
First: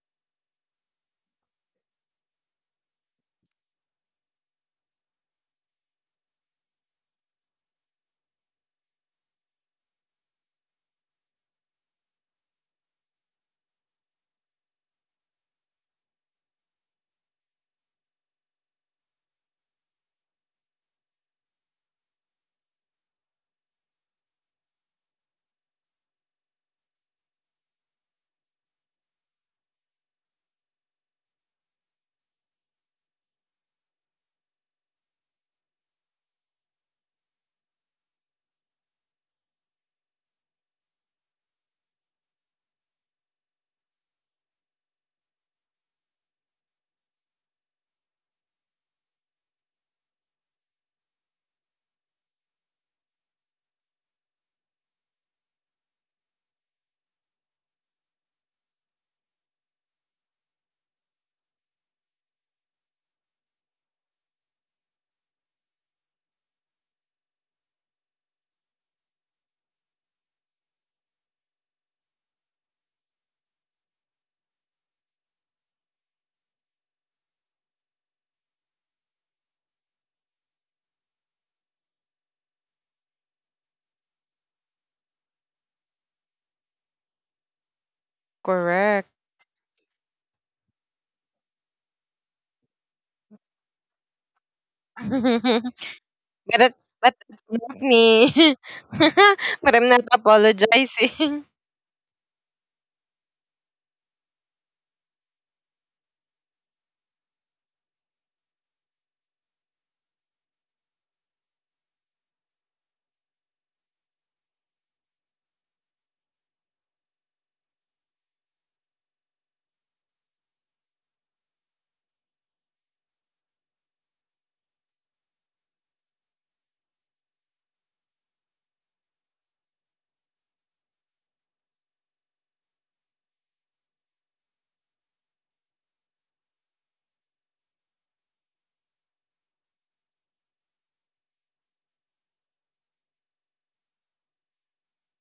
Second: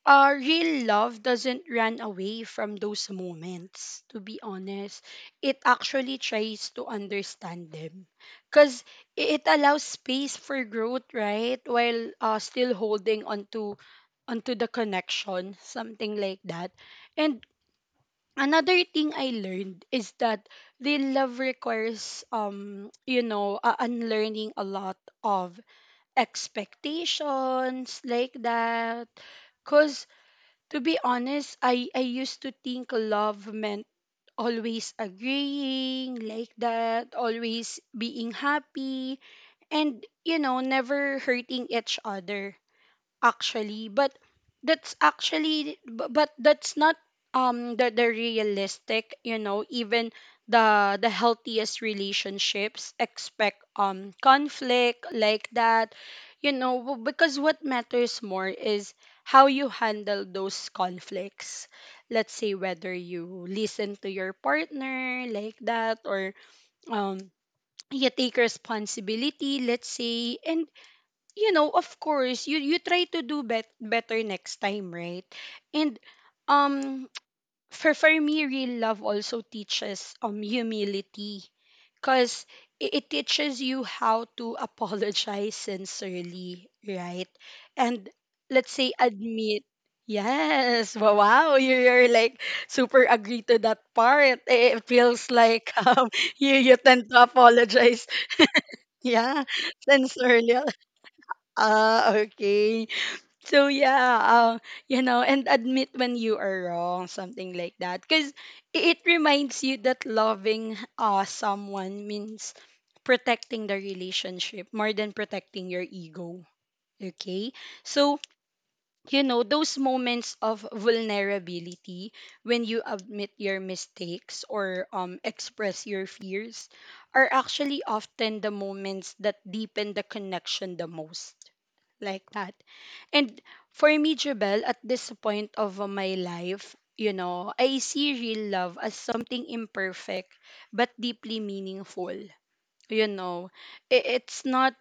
A: uh, real love doesn't run away from those moments, to be honest. It actually tries to understand them. Because it allows space for growth, right? While uh, still holding onto, onto the connection, something like that. And another thing I learned is that real love requires um you know uh, unlearning a lot of expectations like that cuz to be honest I I used to think love meant always agreeing like that always being happy and you know never hurting each other actually but that's actually bu- but that's not um the, the realistic you know even the the healthiest relationships expect um conflict like that you know w- because what matters more is how you handle those conflicts let's say whether you listen to your partner like that or um you take responsibility let's say and you know, of course, you you try to do bet- better next time, right? And um for for me real love also teaches um humility cuz it, it teaches you how to apologize sincerely, right? And let's say
B: Correct.
A: admit Yes, wow, wow, you- you're like super agree to that part. It it feels like um,
B: But
A: you
B: it,
A: you tend
B: but
A: to
B: it's not
A: apologize,
B: me.
A: yeah,
B: But I'm not
A: sincerely.
B: apologizing.
A: Ah, okay. So yeah, uh, you know, and admit when you are wrong, something like that. Because it reminds you that loving uh, someone means protecting the relationship more than protecting your ego. Okay? So, you know, those moments of vulnerability when you admit your mistakes or um, express your fears are actually often the moments that deepen the connection the most like that. And for me, Jubel, at this point of uh, my life, you know, I see real love as something imperfect but deeply meaningful you know i- it's not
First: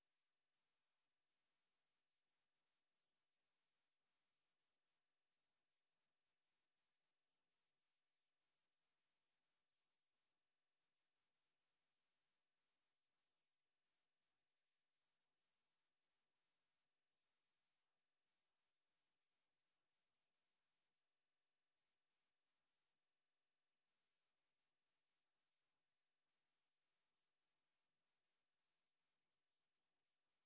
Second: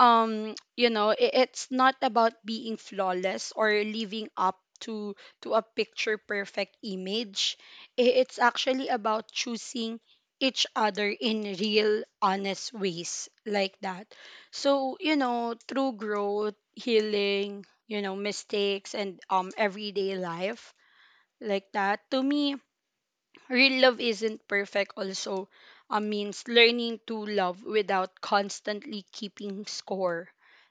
A: um you know i- it's not about being flawless or living up to to a picture perfect image I- it's actually about choosing each other in real honest ways like that so you know through growth healing you know mistakes and um everyday life like that to me real love isn't perfect also uh, means learning to love without constantly keeping score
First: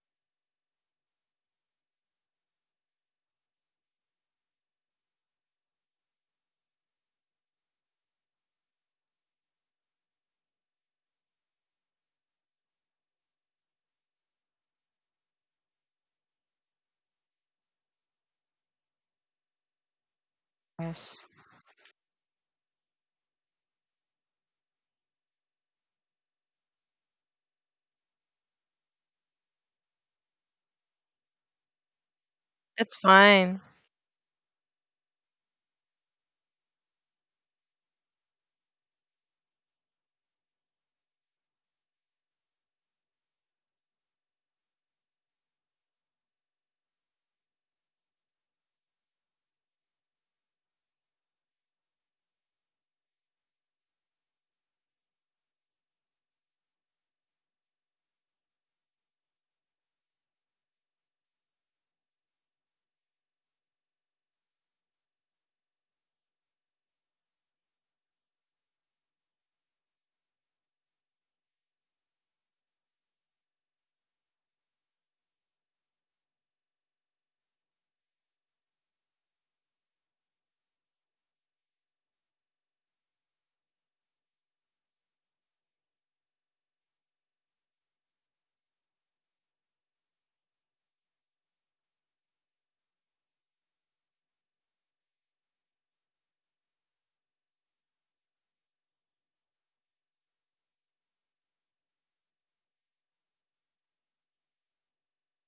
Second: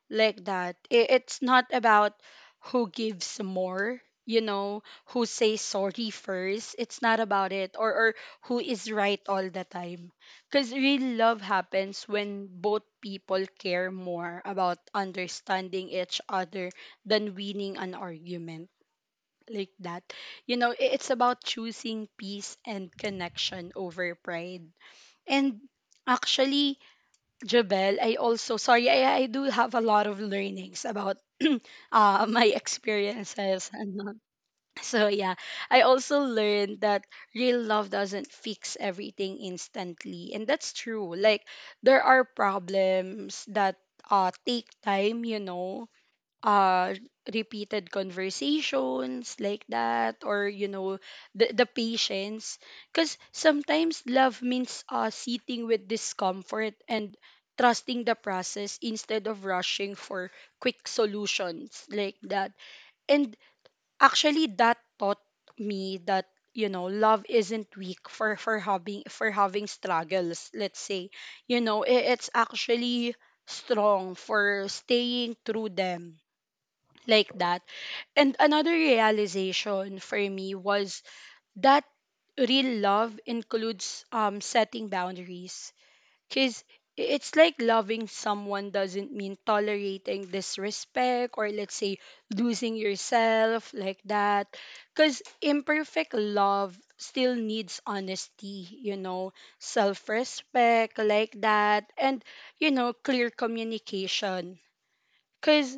A: like that I- it's not about who gives more you know who says sorry first it's not about it or, or who is right all the time because real love happens when both people care more about understanding each other than winning an argument like that. You know, i- it's about
B: Yes.
A: choosing peace and connection over pride. And actually, Jabel, I also sorry, I, I do have a lot of learnings about uh, my
B: That's
A: experiences
B: fine.
A: and uh, so yeah, I also learned that real love doesn't fix everything instantly, and that's true. Like there are problems that uh take time, you know, uh repeated conversations like that or you know the, the patience because sometimes love means uh sitting with discomfort and trusting the process instead of rushing for quick solutions like that and actually that taught me that you know love isn't weak for for having for having struggles let's say you know i- it's actually strong for staying through them like that and another realization for me was that real love includes um, setting boundaries. Because it's like loving someone doesn't mean tolerating disrespect or, let's say, losing yourself like that. Because imperfect love still needs honesty, you know, self respect like that, and, you know, clear communication. Because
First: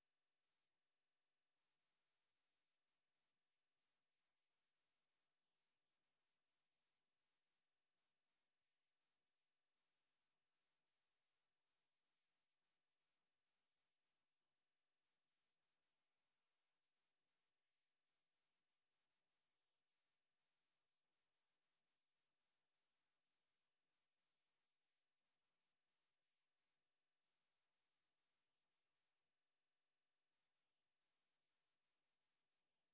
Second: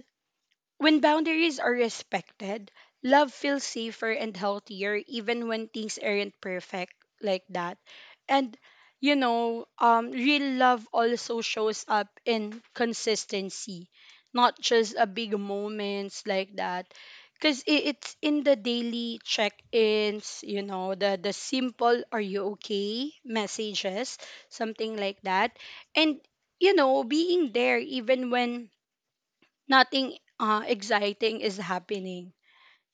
A: when boundaries are respected, love feels safer and healthier even when things aren't perfect like that. And you know, um real love also shows up in consistency, not just a big moments like that. Cause i- it's in the daily check-ins, you know, the the simple "Are you okay?" messages, something like that, and you know, being there even when nothing uh, exciting is happening.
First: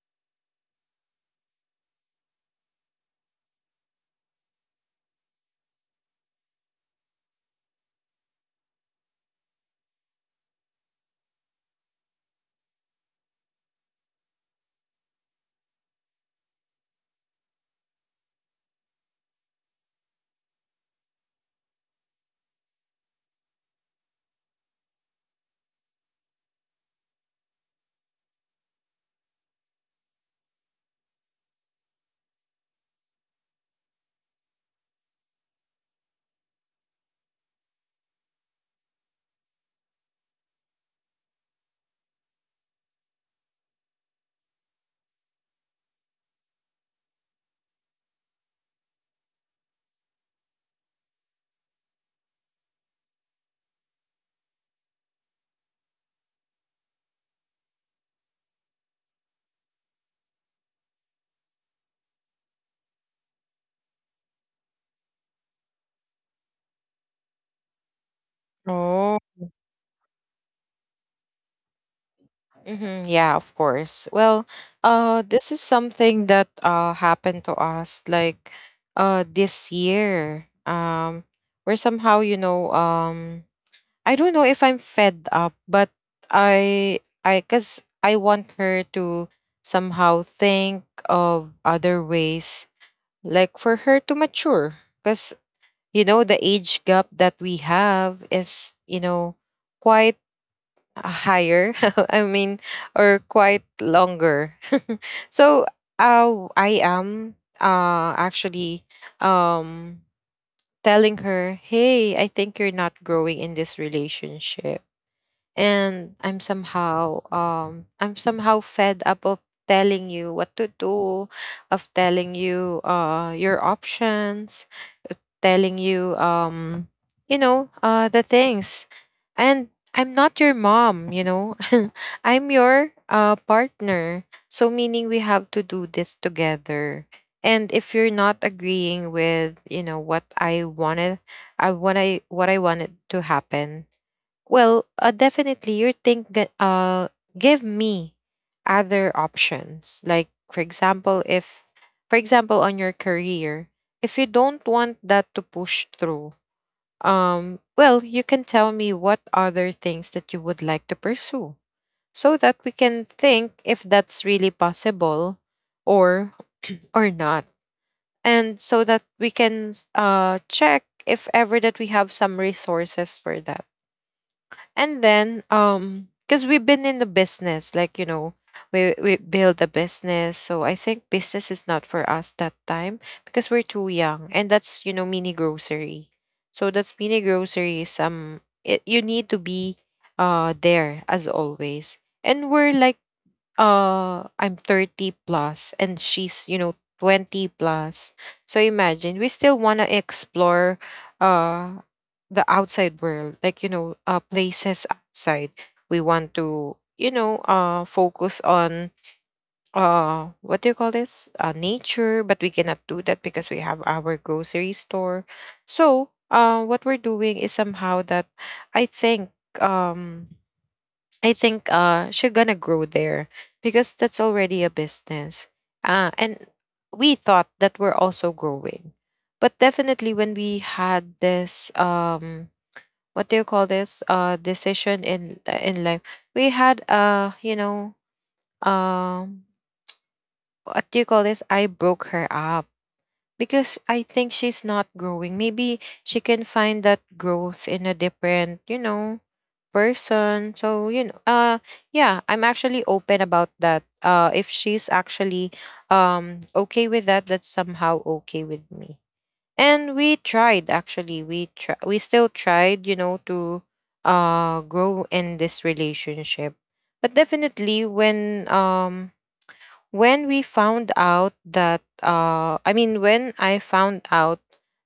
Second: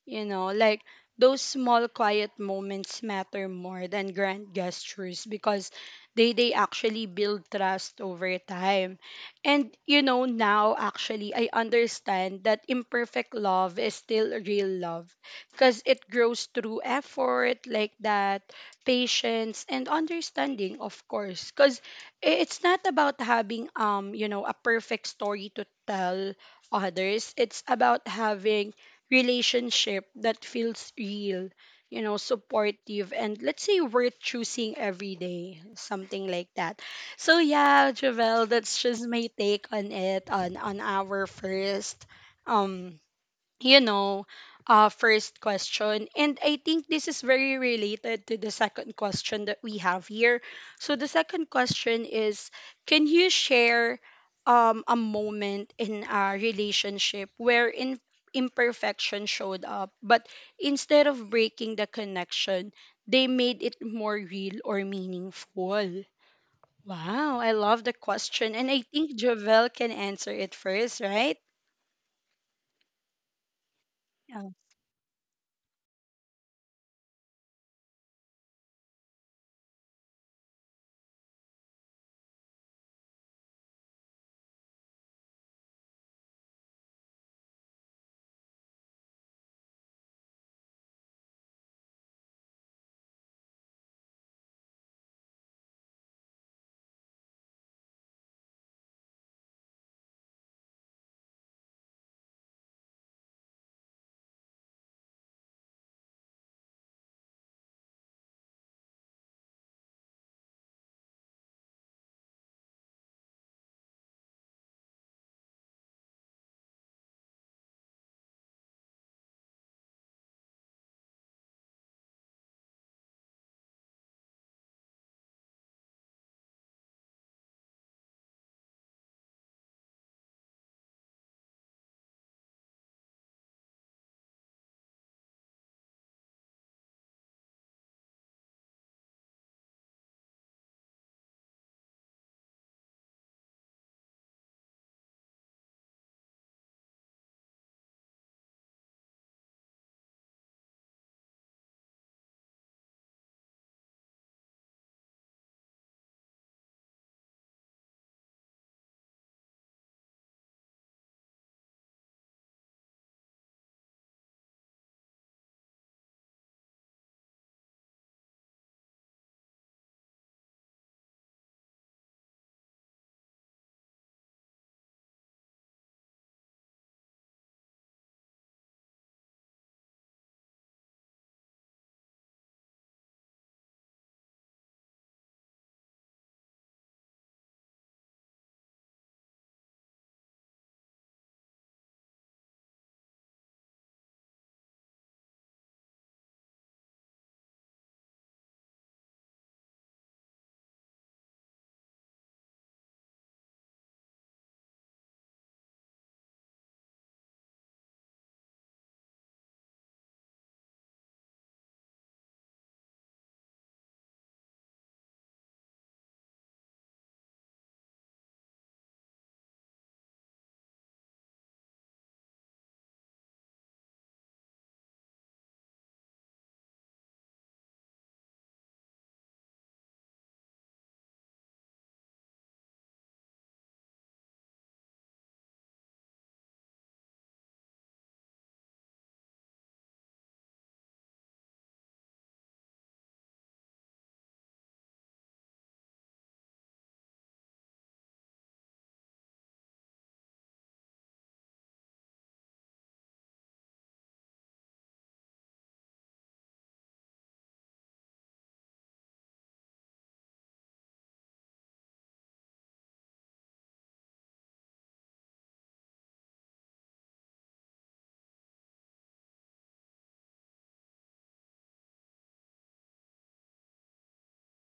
A: You know, like those small quiet moments matter more than grand gestures because they they actually build trust over time. And you know, now actually I understand that imperfect love is still real love because it grows through effort like that, patience and understanding, of course, because it's not about having um, you know, a perfect story to tell others. It's about having relationship that feels real, you know, supportive, and let's say worth choosing every day, something like that. So yeah, Javel, that's just my take on it on on our first um you know, uh, first question. And I think this is very related to the second question that we have here. So the second question is, can you share um, a moment in a relationship where in imperfection showed up, but instead of breaking the connection, they made it more real or meaningful? Wow, I love the question. And I
B: Oh.
A: think Javel can answer it first, right?
B: hmm Yeah, of course. Well,
A: Yeah.
B: uh, this is something that uh happened to us like, uh this year. Um, we're somehow, you know, um I don't know if I'm fed up, but I I cuz I want her to somehow think of other ways, like for her to mature. Cuz you know, the age gap that we have is, you know, quite higher I mean, or quite longer. So, uh, I am, uh actually, um, telling her, "Hey, I think you're not growing in this relationship." And I'm somehow, um I'm somehow fed up of telling you what to do, of telling you, uh your options, telling you, um you know uh the things. And I'm not your mom, you know. I'm your, uh partner. So meaning we have to do this together. And if you're not agreeing with, you know, what I wanted I what I what I wanted to happen, well, uh, definitely, you think that, uh, give me other options. Like, for example, if, for example, on your career, if you don't want that to push through, um, well, you can tell me what other things that you would like to pursue, so that we can think if that's really possible, or or not, and so that we can s- uh check if ever that we have some resources for that. And then, um because we've been in the business, like you know, we we build a business. So I think business is not for us that time, because we're too young. And that's, you know, mini grocery. So that's mini grocery. Some it, you need to be, uh there as always. And we're like, uh I'm thirty plus and she's, you know, twenty plus. So imagine we still want to explore, uh the outside world, like you know, uh places outside. We want to, you know, uh focus on, uh what do you call this? Uh nature, but we cannot do that because we have our grocery store. So, uh what we're doing is somehow that I think, um I think uh she's gonna grow there because that's already a business. Ah, and we thought that we're also growing. But definitely when we had this, um what do you call this, uh decision in, uh, in life, we had, uh you know um what do you call this? I broke her up because I think she's not growing. Maybe she can find that growth in a different, you know, person. So, you know, uh yeah, I'm actually open about that. Uh if she's actually, um okay with that, that's somehow okay with me. And we tried actually. We try we still tried, you know, to, uh grow in this relationship. But definitely when, um when we found out that, uh i mean when I found out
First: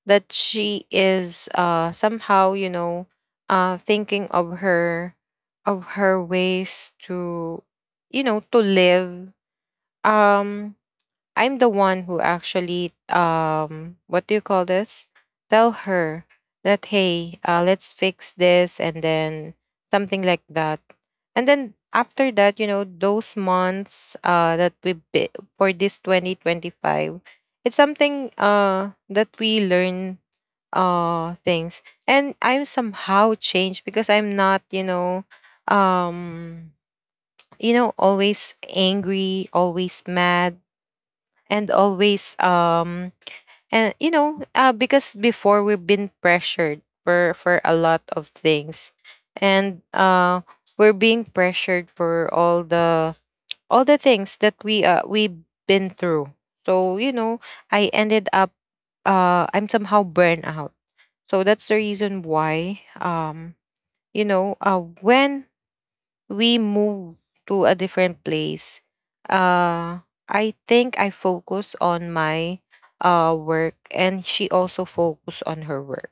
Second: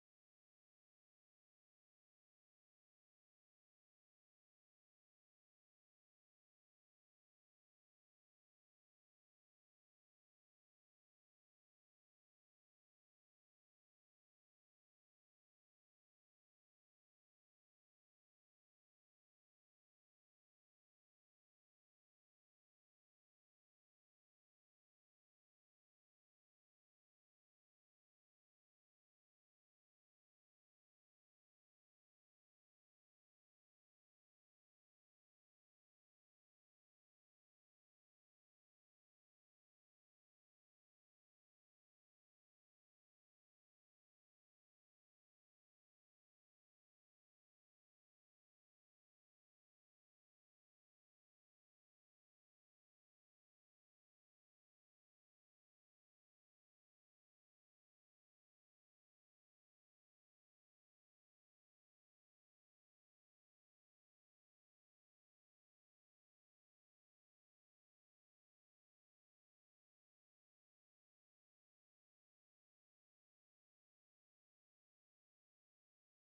B: that she is, uh somehow, you know, uh thinking of her, of her ways to, you know, to live, um I'm the one who actually, um what do you call this? Tell her that, hey, uh, let's fix this and then something like that. And then after that, you know, those months, uh that we bi- for this twenty twenty-five, it's something, uh that we learn, uh things. And I'm somehow changed because I'm not, you know, um you know, always angry, always mad and always um and you know uh, because before we've been pressured for for a lot of things and uh we're being pressured for all the all the things that we uh we've been through so you know I ended up uh I'm somehow burned out. So that's the reason why um you know uh when we move to a different place, uh, I think I focus on my uh, work, and she also focus on her work.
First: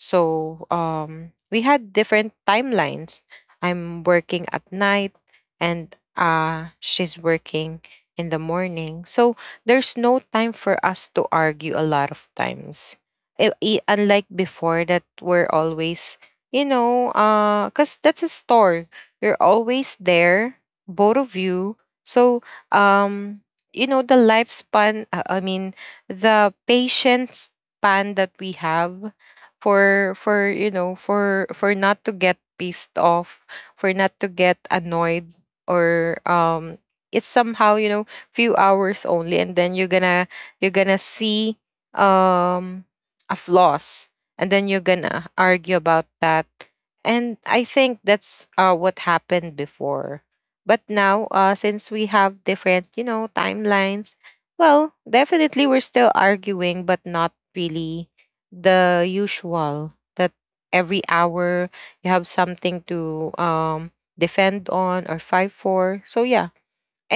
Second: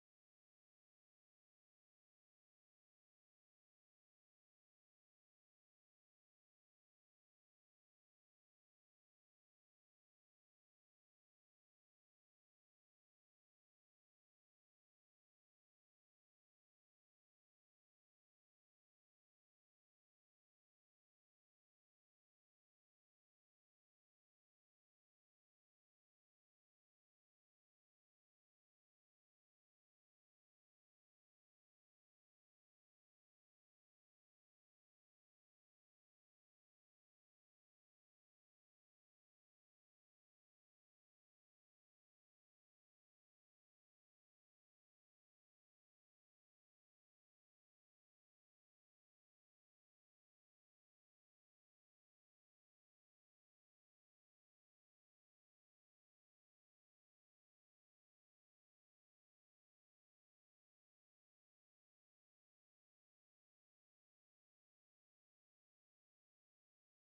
B: So um, we had different timelines. I'm working at night, and uh, she's working in the morning. So there's no time for us to argue a lot of times. I- i- unlike before, that we're always, you know, because that's a store. You're always there, both of you. So, um, you know, the lifespan, uh, I mean, the patience span that we have for for you know for for not to get pissed off, for not to get annoyed, or um it's somehow, you know, few hours only, and then you're gonna you're gonna see um a flaws, and then you're gonna argue about that. And I think that's uh what happened before. But now, uh since we have different, you know, timelines, well, definitely we're still arguing, but not really the usual, that every hour you have something to um defend on or fight for. So yeah.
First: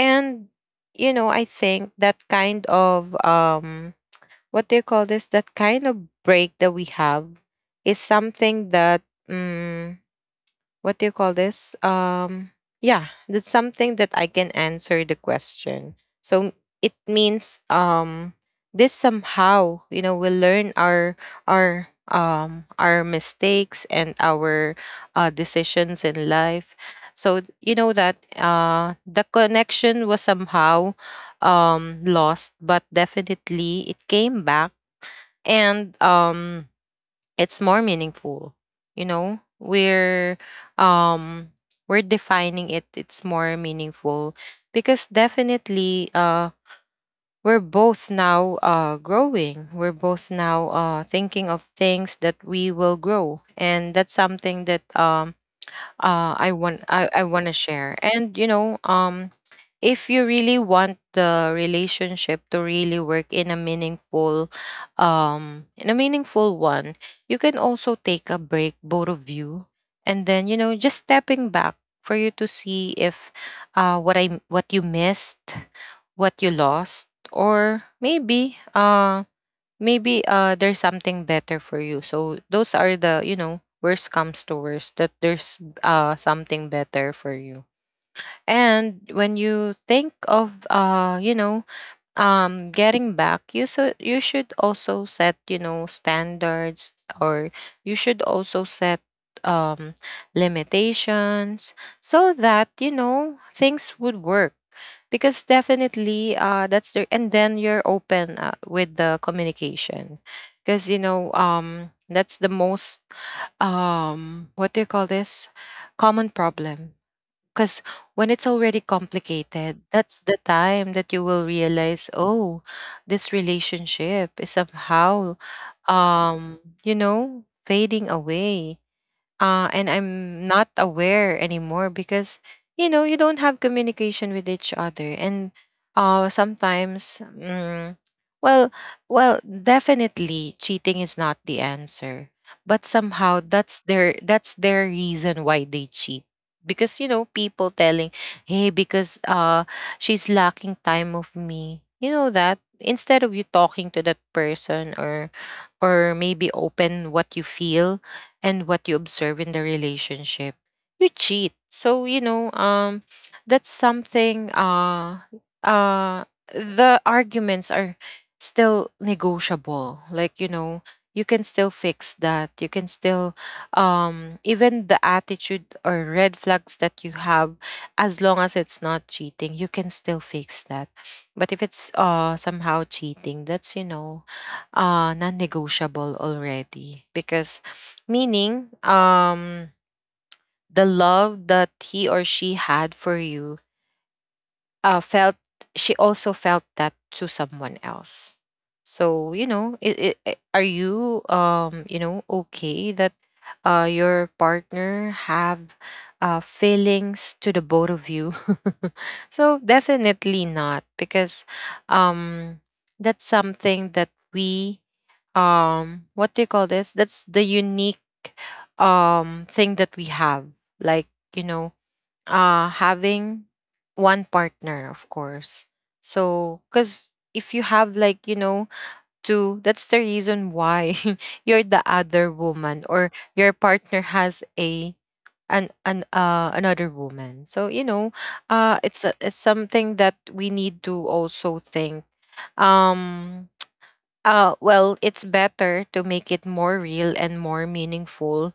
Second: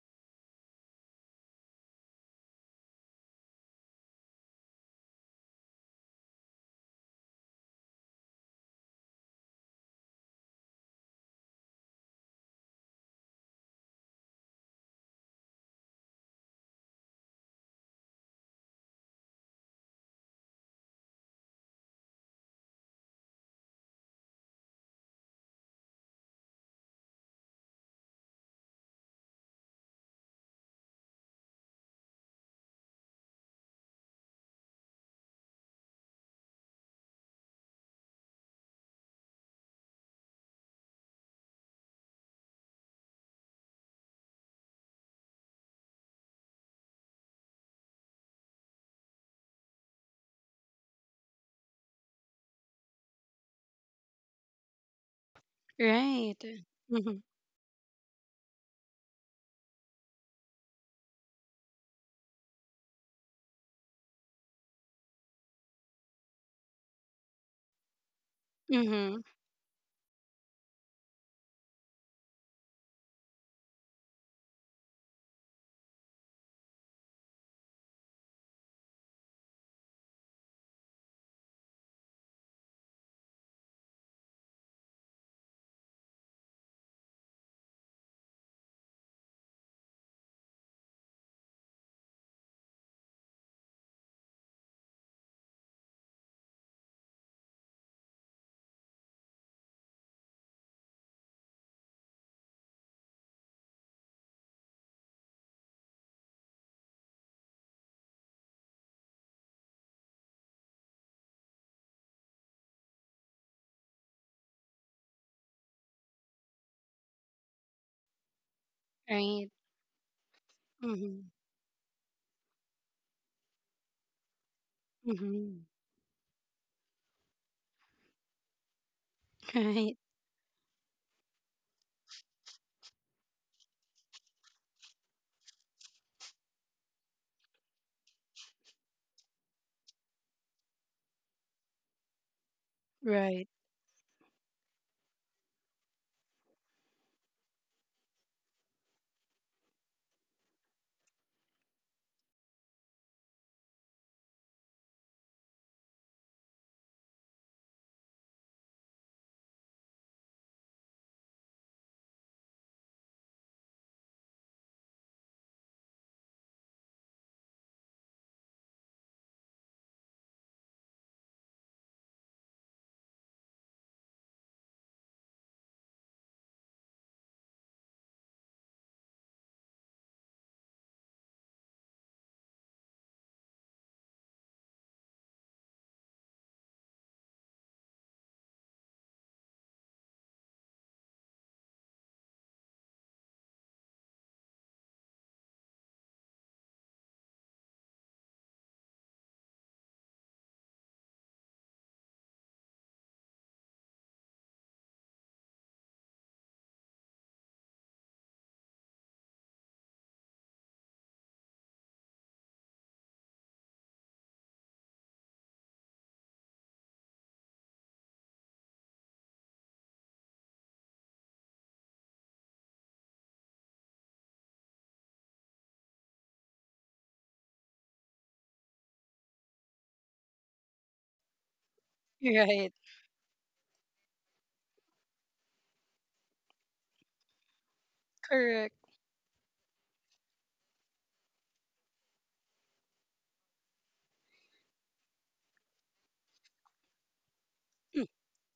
B: And you know, I think that kind of um what do you call this, that kind of break that we have is something that mm, what do you call this? Um, yeah, that's something that I can answer the question. So it means um, this somehow, you know, we learn our our um our mistakes and our uh, decisions in life. So you know that uh, the connection was somehow um, lost, but definitely it came back. And um it's more meaningful. You know, we're um we're defining it. It's more meaningful, because definitely uh we're both now uh growing. We're both now uh thinking of things that we will grow, and that's something that um uh,
A: Right.
B: I want I, I want to share. And you know, um, if you really want the relationship to really work in a meaningful, um, in a meaningful one, you can also take a break, both
A: Mm-hmm.
B: of you, and then you know, just stepping back for you to see if, uh, what I what you missed, what you lost, or maybe uh maybe uh there's something better for you. So those are the, you know, worst comes to worst, that there's uh something better for you. And when you think of uh you know, um getting back you, so you should also set, you know, standards, or you should also set um limitations, so that you know things would work. Because definitely uh that's the, and then you're open uh, with the communication. Because you know, um that's the most um what do you call this common problem. Because when it's already
A: Right.
B: complicated, that's the time that
A: Mm-hmm.
B: you will realize, oh, this relationship is somehow,
A: Mm-hmm.
B: um, you know, fading away, uh, and
A: Right.
B: I'm not aware anymore. Because you know, you don't have communication with each other. And uh, sometimes, mm, well, well, definitely cheating is not the answer, but
A: Right.
B: somehow that's their that's their reason why they cheat. Because you know, people telling, hey, because uh, she's lacking time of me. You know, that instead of you talking to that person, or or maybe open what you feel and what you observe in the relationship, you cheat. So, you know, um that's something uh uh the arguments are still negotiable. Like, you know, you can still fix that. You can still um even the attitude or red flags that you have, as long as it's not cheating, you can still fix that. But if it's uh somehow cheating, that's you know uh non-negotiable already. Because meaning um the love that he or she had for you uh felt she also felt that to someone else. So you know it, it, are you um you know okay that uh your partner have uh feelings to the both of you? So definitely not, because um that's something that we um what do you call this that's the unique um thing that we have, like you know, uh having one partner, of course. So because if you have, like, you know, two, that's the reason why you're the other
A: Right.
B: woman, or your partner has a an, an uh another woman. So you know,
A: Correct.
B: uh it's a, it's something that we need to also think. um uh, well, it's better to make it more real and more
A: Mm.
B: meaningful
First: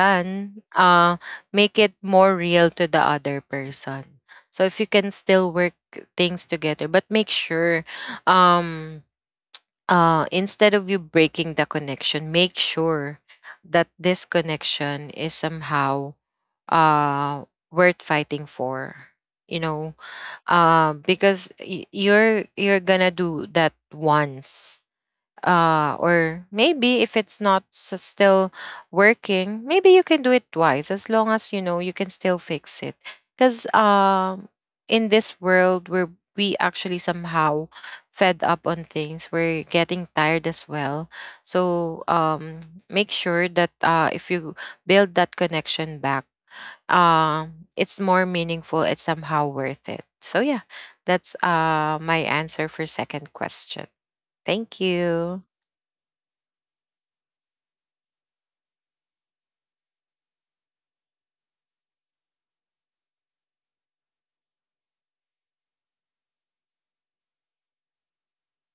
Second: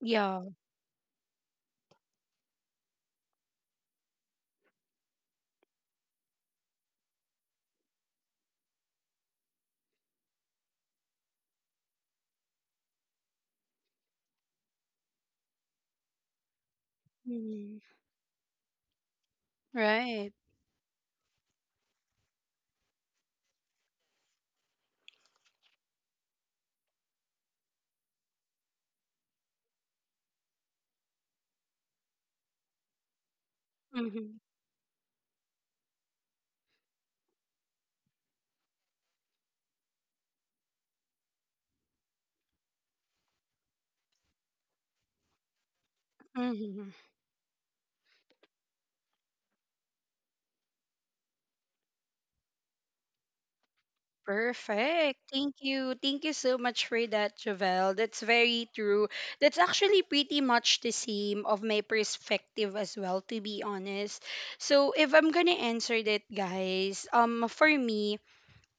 A: Yeah.
B: uh, make it more real to the other person. So if you can still work things together, but make sure, um, uh, instead of you breaking the connection, make sure that this connection is somehow uh,
A: Mm-hmm.
B: worth fighting for. You know,
A: Right.
B: uh, because y- you're you're gonna do that once, uh, or maybe if it's not s- still working, maybe you can do it twice, as long as you know you can still fix it. Because
A: Mm-hmm.
B: um, in this world where we actually somehow fed up on things, we're getting tired as well. So um, make sure that uh, if you build that connection back,
A: Mm-hmm.
B: um, it's more meaningful. It's somehow worth it. So yeah, that's uh, my answer for second question. Thank
A: Perfect. Thank
B: you.
A: you. Thank you so much for that, Javel. That's very true. That's actually pretty much the same of my perspective as well, to be honest. So if I'm gonna answer that, guys, um, for me,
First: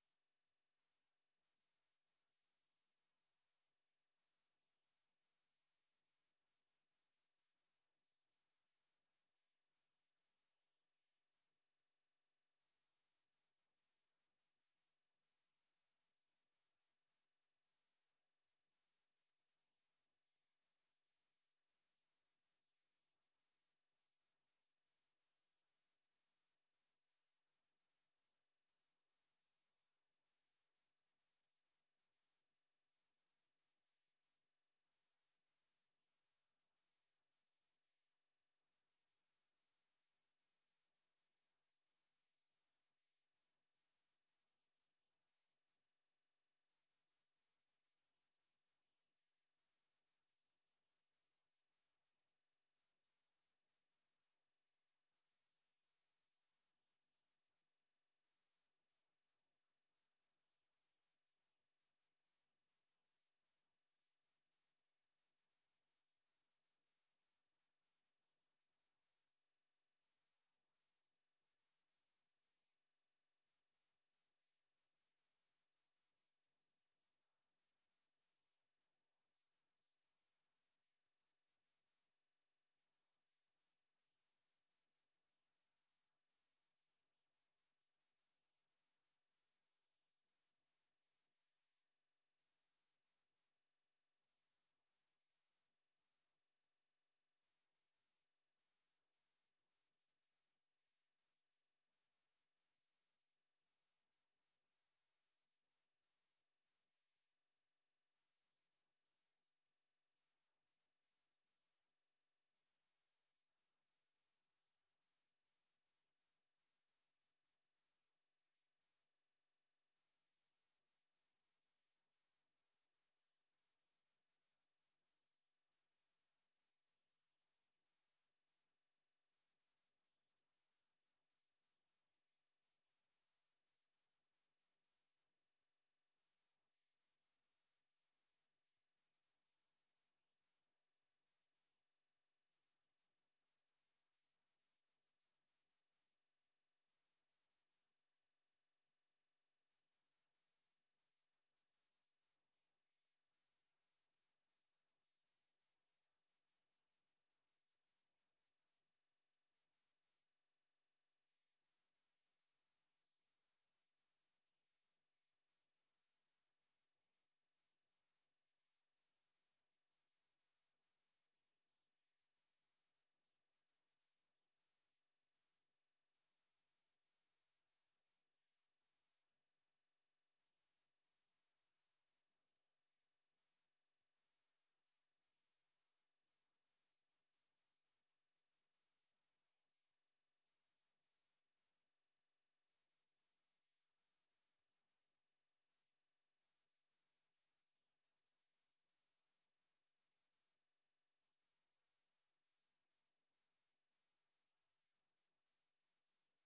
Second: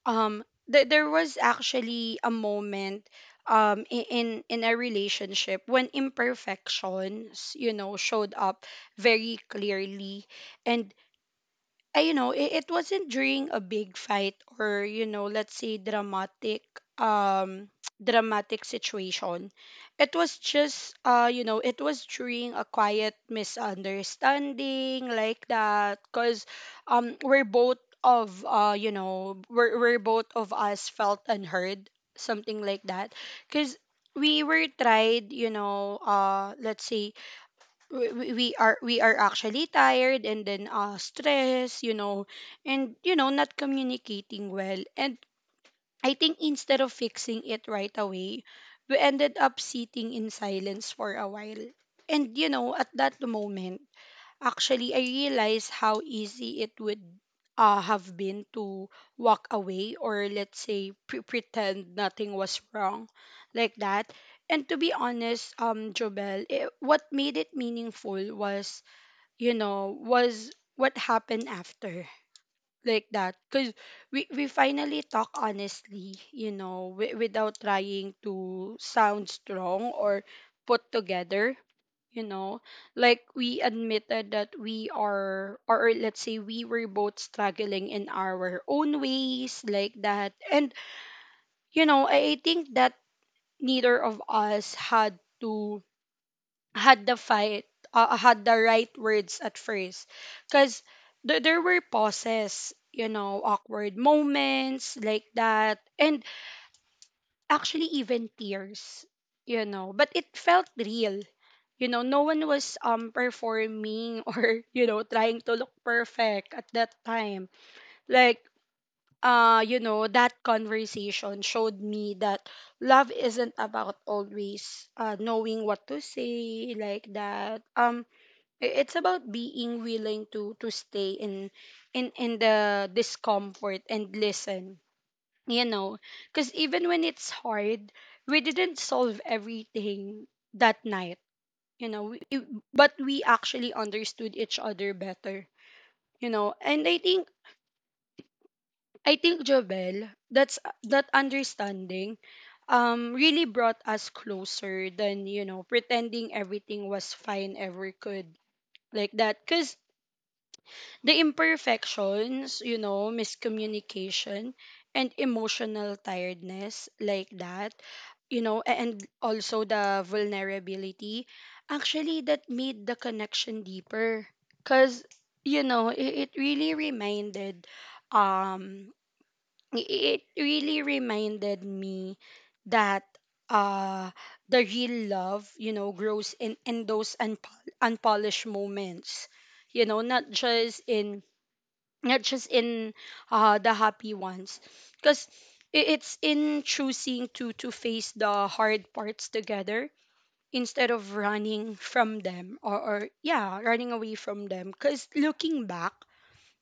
A: um th- there was actually a moment um i- in in a relationship when imperfections you know showed up very clearly and I, you know, it, it wasn't during a big fight or, you know, let's say dramatic um dramatic situation. It was just uh, you know, it was during a quiet misunderstanding like that cuz um we're both of uh, you know, we're, we're both of us felt unheard, something like that. Cuz we were tried, you know, uh let's say we we we are we are actually tired and then uh stress you know and you know not communicating well and I think instead of fixing it right away we ended up sitting in silence for a while and you know at that moment actually, I realized how easy it would uh, have been to walk away or let's say pre- pretend nothing was wrong like that. And to be honest, um, Jobel, it, what made it meaningful was, you know, was what happened after like that because we, we finally talk honestly you know w- without trying to sound strong or put together you know like we admitted that we are or or let's say we were both struggling in our own ways like that and you know i, I think that neither of us had to had the fight uh, had the right words at first because th- there were pauses you know awkward moments like that and actually even tears you know but it felt real you know no one was um performing or you know trying to look perfect at that time like uh you know that conversation showed me that love isn't about always uh knowing what to say like that um i- it's about being willing to to stay in in in the discomfort and listen you know because even when it's hard we didn't solve everything that night you know we, it- but we actually understood each other better you know and I think I think Jovel that's that understanding um really brought us closer than you know pretending everything was fine ever could like that cause. The imperfections, you know, miscommunication and emotional tiredness like that, you know, a- and also the vulnerability, actually that made the connection deeper. Cause, you know, it, it really reminded um i- it really reminded me that uh the real love, you know, grows in, in those unpol- unpolished moments. You know, not just in not just in uh, the happy ones because it's in choosing to to face the hard parts together instead of running from them or, or yeah running away from them because looking back,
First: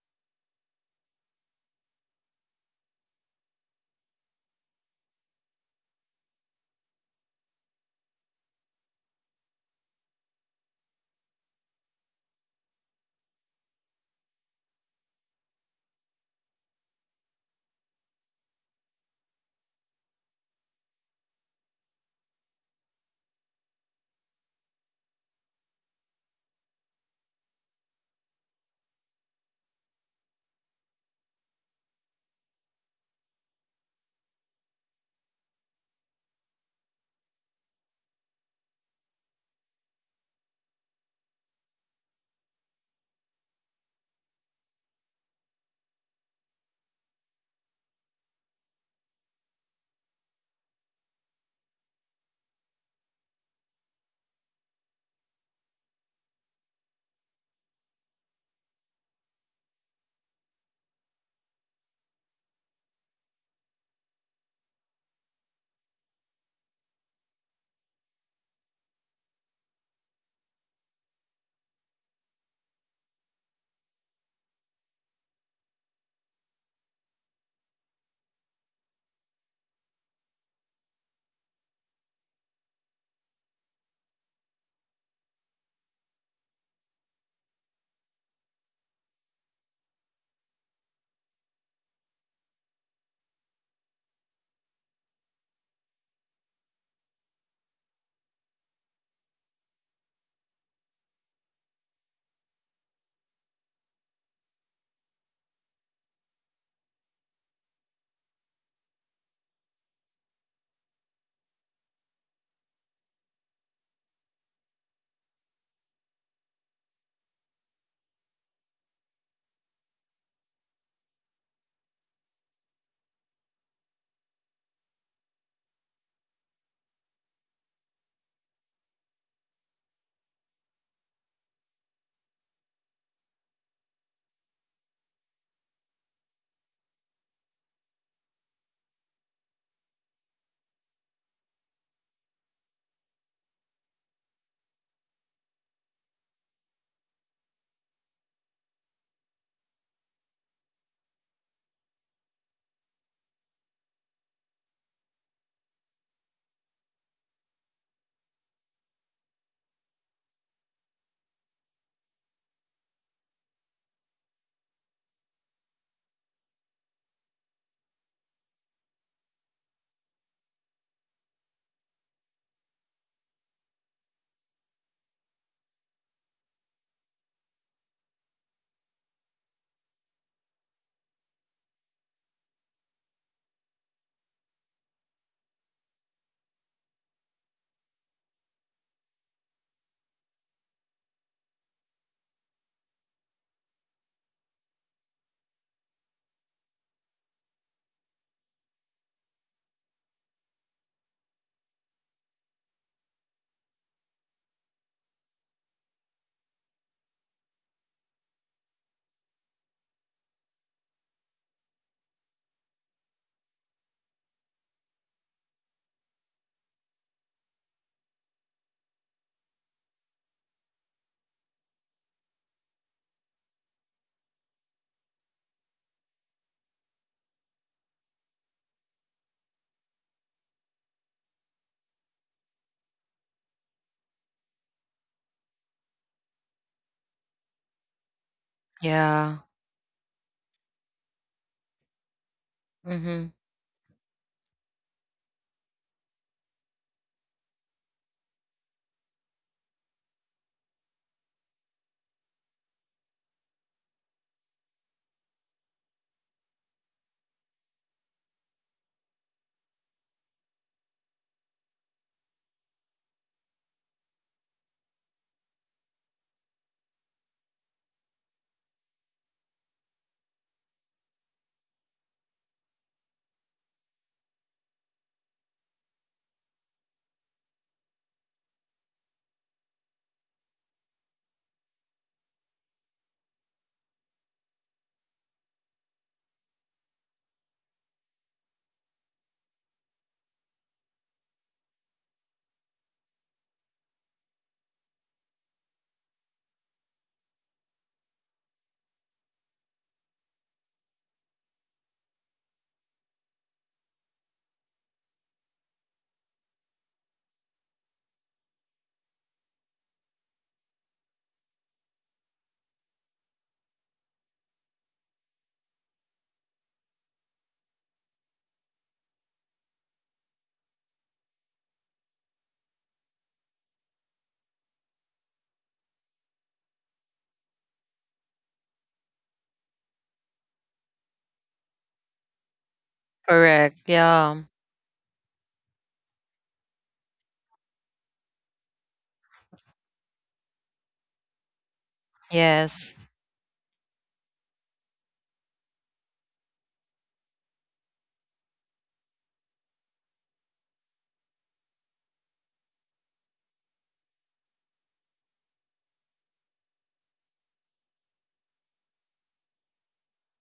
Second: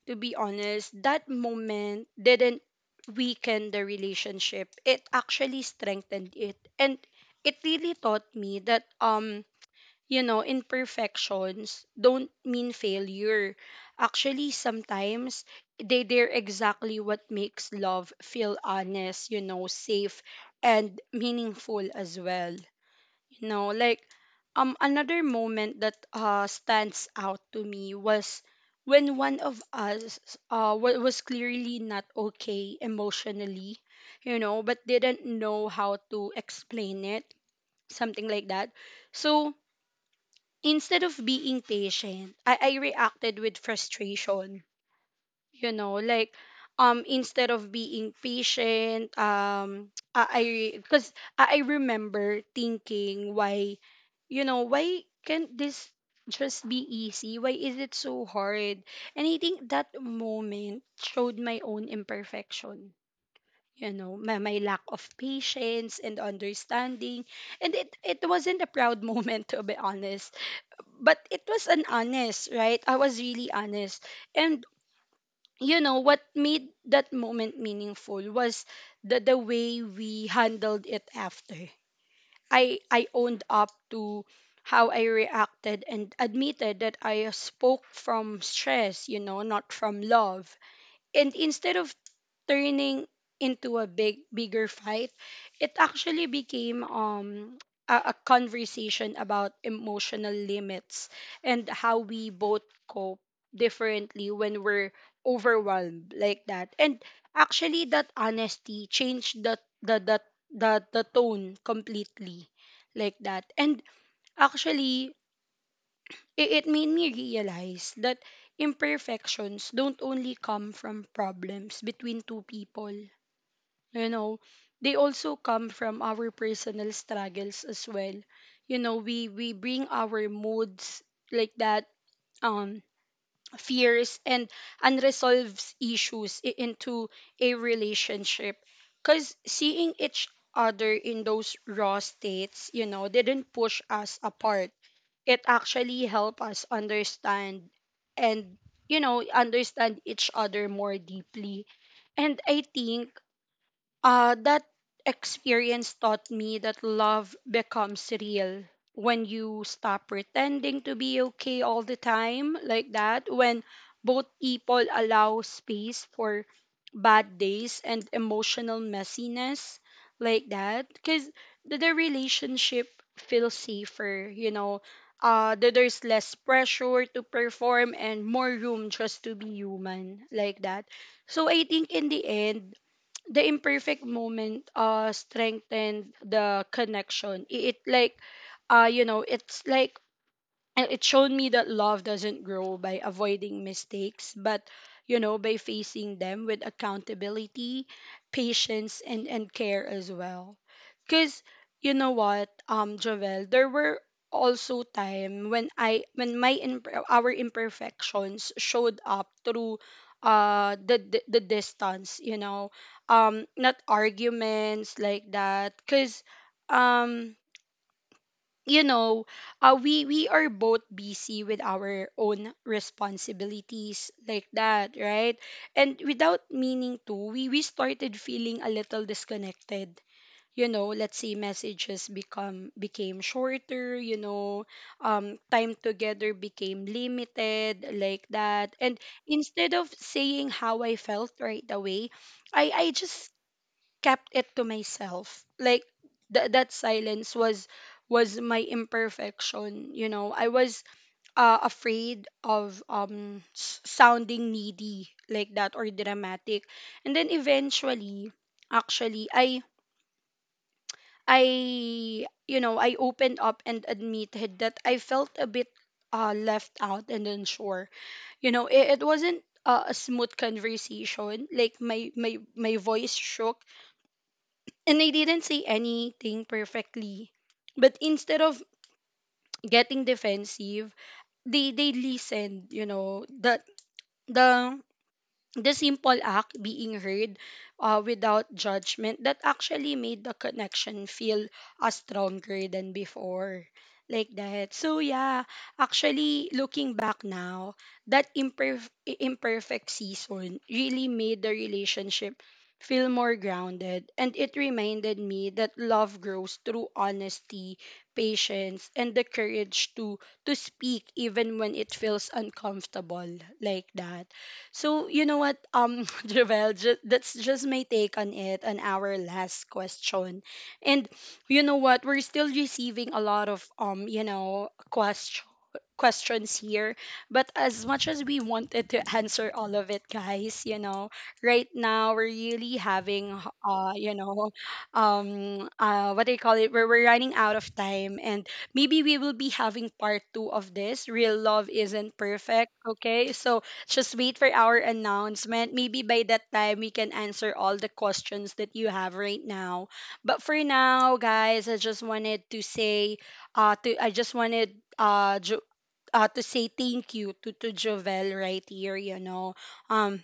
A: to be honest, that moment didn't weaken the relationship, it actually strengthened it. And it really taught me that um you know, imperfections don't mean failure. Actually, sometimes they, they're exactly what makes love feel honest, you know, safe and meaningful as well. You know, like um Another moment that uh stands out to me was when one of us uh wa- was clearly not okay emotionally, you know, but didn't know how to explain it, something like that. So instead of being patient, I, I reacted with frustration. You know, like um Instead of being patient, um I because I, 'cause I remember thinking, why, you know, why can't this just be easy? Why is it so hard? And I think that moment showed my own imperfection. You know, my, my lack of patience and understanding. And it, it wasn't a proud moment, to be honest, but it was an honest, right? I was really honest. And you know what made that moment meaningful was the the way we handled it after. I I owned up to how I reacted, and admitted that I spoke from stress, you know, not from love. And instead of turning into a big bigger fight, it actually became um a, a conversation about emotional limits and how we both cope differently when we're overwhelmed like that. And actually, that honesty changed the the the the, the tone completely, like that. And actually, it, it made me realize that imperfections don't only come from problems between two people, you know, they also come from our personal struggles as well. You know, we we bring our moods, like that, um fears and unresolved issues i- into a relationship, cuz seeing each other in those raw states, you know, didn't push us apart. It actually helped us understand and, you know, understand each other more deeply. And I think uh, that experience taught me that love becomes real when you stop pretending to be okay all the time, like that, when both people allow space for bad days and emotional messiness, like that, because the, the relationship feels safer, you know. Uh, that there's less pressure to perform and more room just to be human, like that. So I think in the end, the imperfect moment uh strengthened the connection I- it like uh you know, it's like, and it showed me that love doesn't grow by avoiding mistakes, but you know, by facing them with accountability, patience, and and care as well. Because you know what, um Jovel, there were also time when I when my imp- our imperfections showed up through uh the the, the distance, you know, um not arguments, like that. Because um you know, uh, we we are both busy with our own responsibilities like that, right? And without meaning to, we we started feeling a little disconnected. You know, let's say messages become became shorter. You know, um, time together became limited, like that. And
B: Yeah.
A: instead of saying how I felt right away, I I
B: Mm-hmm.
A: just kept it to myself. Like, th- that silence was was my imperfection. You know, I was uh, afraid of um s- sounding needy, like that, or dramatic. And then eventually, actually, I I you know, I opened up and admitted that I felt a bit uh, left out and unsure. You know, it, it wasn't uh, a smooth conversation. Like, my my my voice shook, and I didn't say anything perfectly. But instead of getting defensive, they they listened, you know. The the the simple act being heard, uh, without judgment, that actually made the connection feel uh, stronger than before, like that. So yeah, actually, looking back now, that imperf- i- imperfect season really made the relationship feel more grounded, and it reminded me that love grows through honesty, patience, and the courage to to speak even when it feels uncomfortable, like that. So you know what, um, Javel, ju- that's just my take on it, on our last question. And you know what, we're still receiving a lot of um, you know, questions questions here. But as much as we wanted to answer all of it, guys, you know, right now we're really having,
B: Correct.
A: uh, you
B: Yeah.
A: know, um, uh, what do you call it? We're, we're running out of time, and maybe we will be having part two of this. Real love isn't
B: Yes.
A: perfect, okay? So just wait for our announcement. Maybe by that time we can answer all the questions that you have right now. But for now, guys, I just wanted to say, uh, to I just wanted uh Jo- uh, to say thank you to to Jovel right here. You know, um,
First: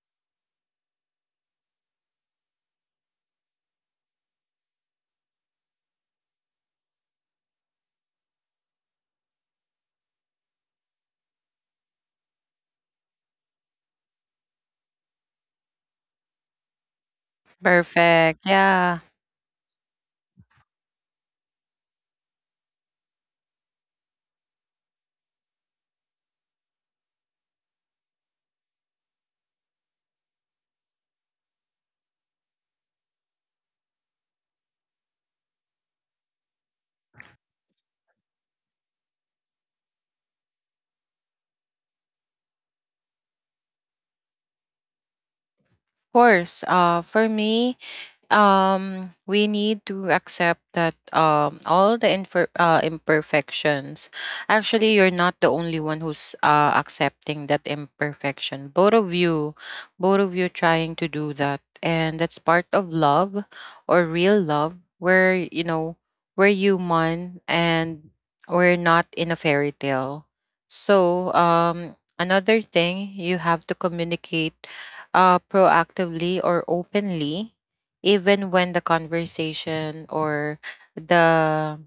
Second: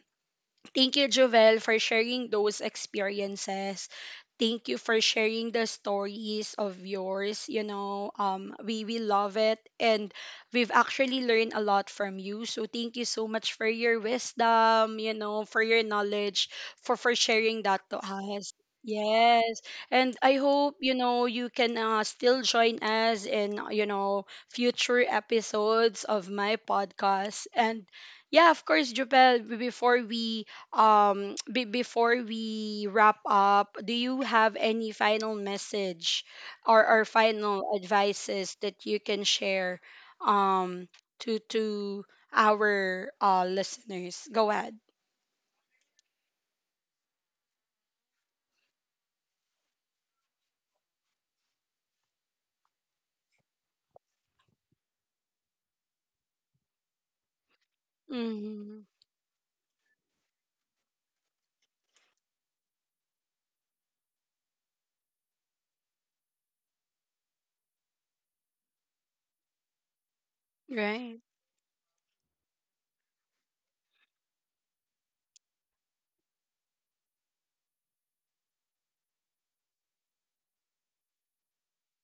A: thank you, Jovel, for sharing those experiences. Thank you for sharing the stories of yours. You know, um, we we love it, and we've actually learned a lot from you. So thank you so much for your wisdom. You know, for your knowledge, for for sharing that to
B: Perfect.
A: us.
B: Yeah. Of
A: Yes, and I hope, you know, you can uh, still join us in, you know, future episodes of my podcast. And yeah, of course, Jubel. b- Before we um be before we wrap up, do you have any final message or, or final advices that you can share um to to our uh listeners? Go ahead.
B: course. Uh, for me, um we need to accept that um all the infer- uh, imperfections, actually you're not the only one who's uh, accepting that imperfection.
A: Mm-hmm.
B: Both of you, both of you trying to do that, and that's part of love, or real love, where you know we're human and we're not in a fairy tale.
A: Right.
B: So um another thing, you have to communicate uh proactively or openly, even when the conversation or the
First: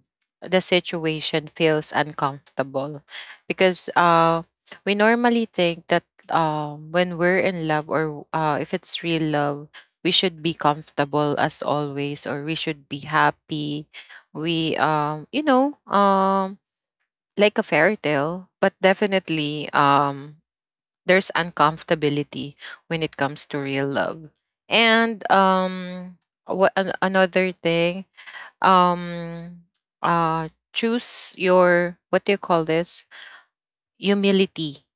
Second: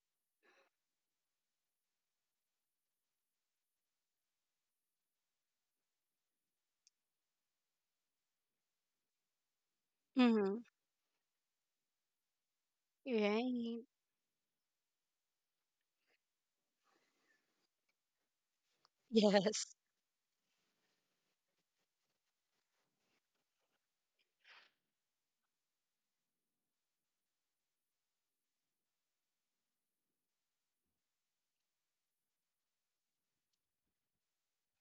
B: the situation feels uncomfortable. Because uh we normally think that um when we're in love, or uh if it's real love, we should be
A: Mm-hmm.
B: comfortable as always, or we should be
A: Right.
B: happy. We um you know um like a fairy tale. But
A: Yes.
B: definitely um there's uncomfortability when it comes to real love. And um what an- another thing, um uh choose your, what do you call this, humility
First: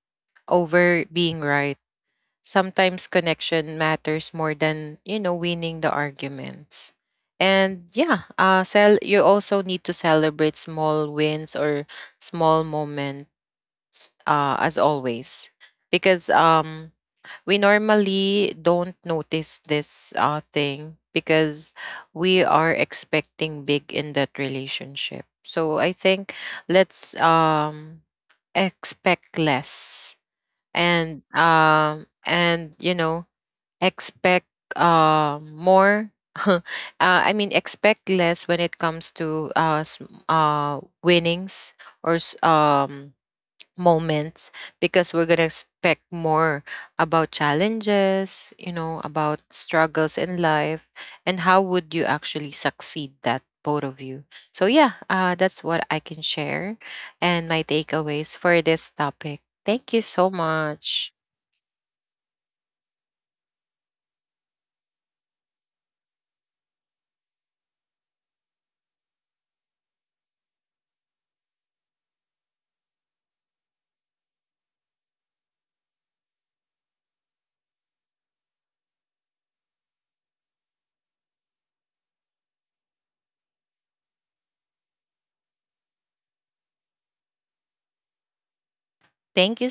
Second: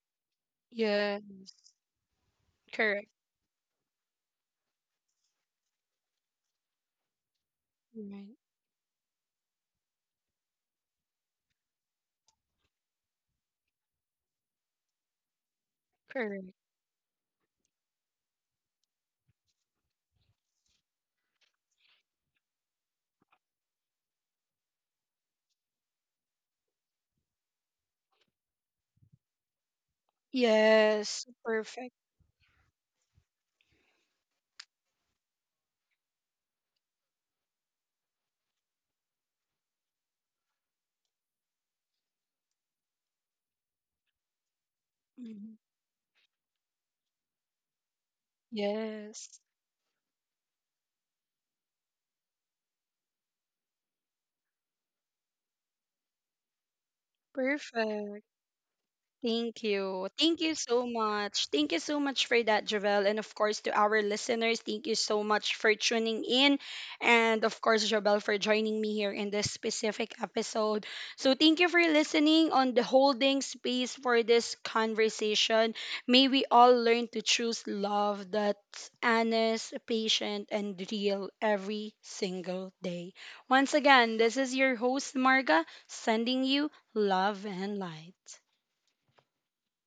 B: over
A: Yes.
B: being right. Sometimes
A: Correct.
B: connection matters more than, you know, winning the arguments. And yeah,
A: Right.
B: uh sell. You also need to celebrate small wins or small moments uh as always. Because
A: Correct.
B: um we normally don't notice this uh, thing, because we are expecting big in that relationship. So I think, let's um expect less.
A: Yes.
B: and
A: Perfect.
B: um and you know, expect uh more, uh, I mean, expect less when it comes to uh, s- uh winnings or s- um moments, because we're going
A: Mhm.
B: to expect more about challenges, you know,
A: Yes.
B: about struggles in life, and how would you actually succeed that, both of you. So yeah, uh, that's what I can share, and my
A: Perfect.
B: takeaways for this topic.
A: Thank you.
B: Thank you
A: Thank
B: so
A: you so
B: much.
A: much. Thank you so much for that, Javel. And of course, to our listeners, thank you so much for tuning in. And of course, Javel, for joining me here in this specific episode. So, thank you for listening on the holding space for this conversation. May we all learn to choose love that's honest, patient, and real every single day. Once again, this is your host, Marga, sending you love and light.
B: Thank you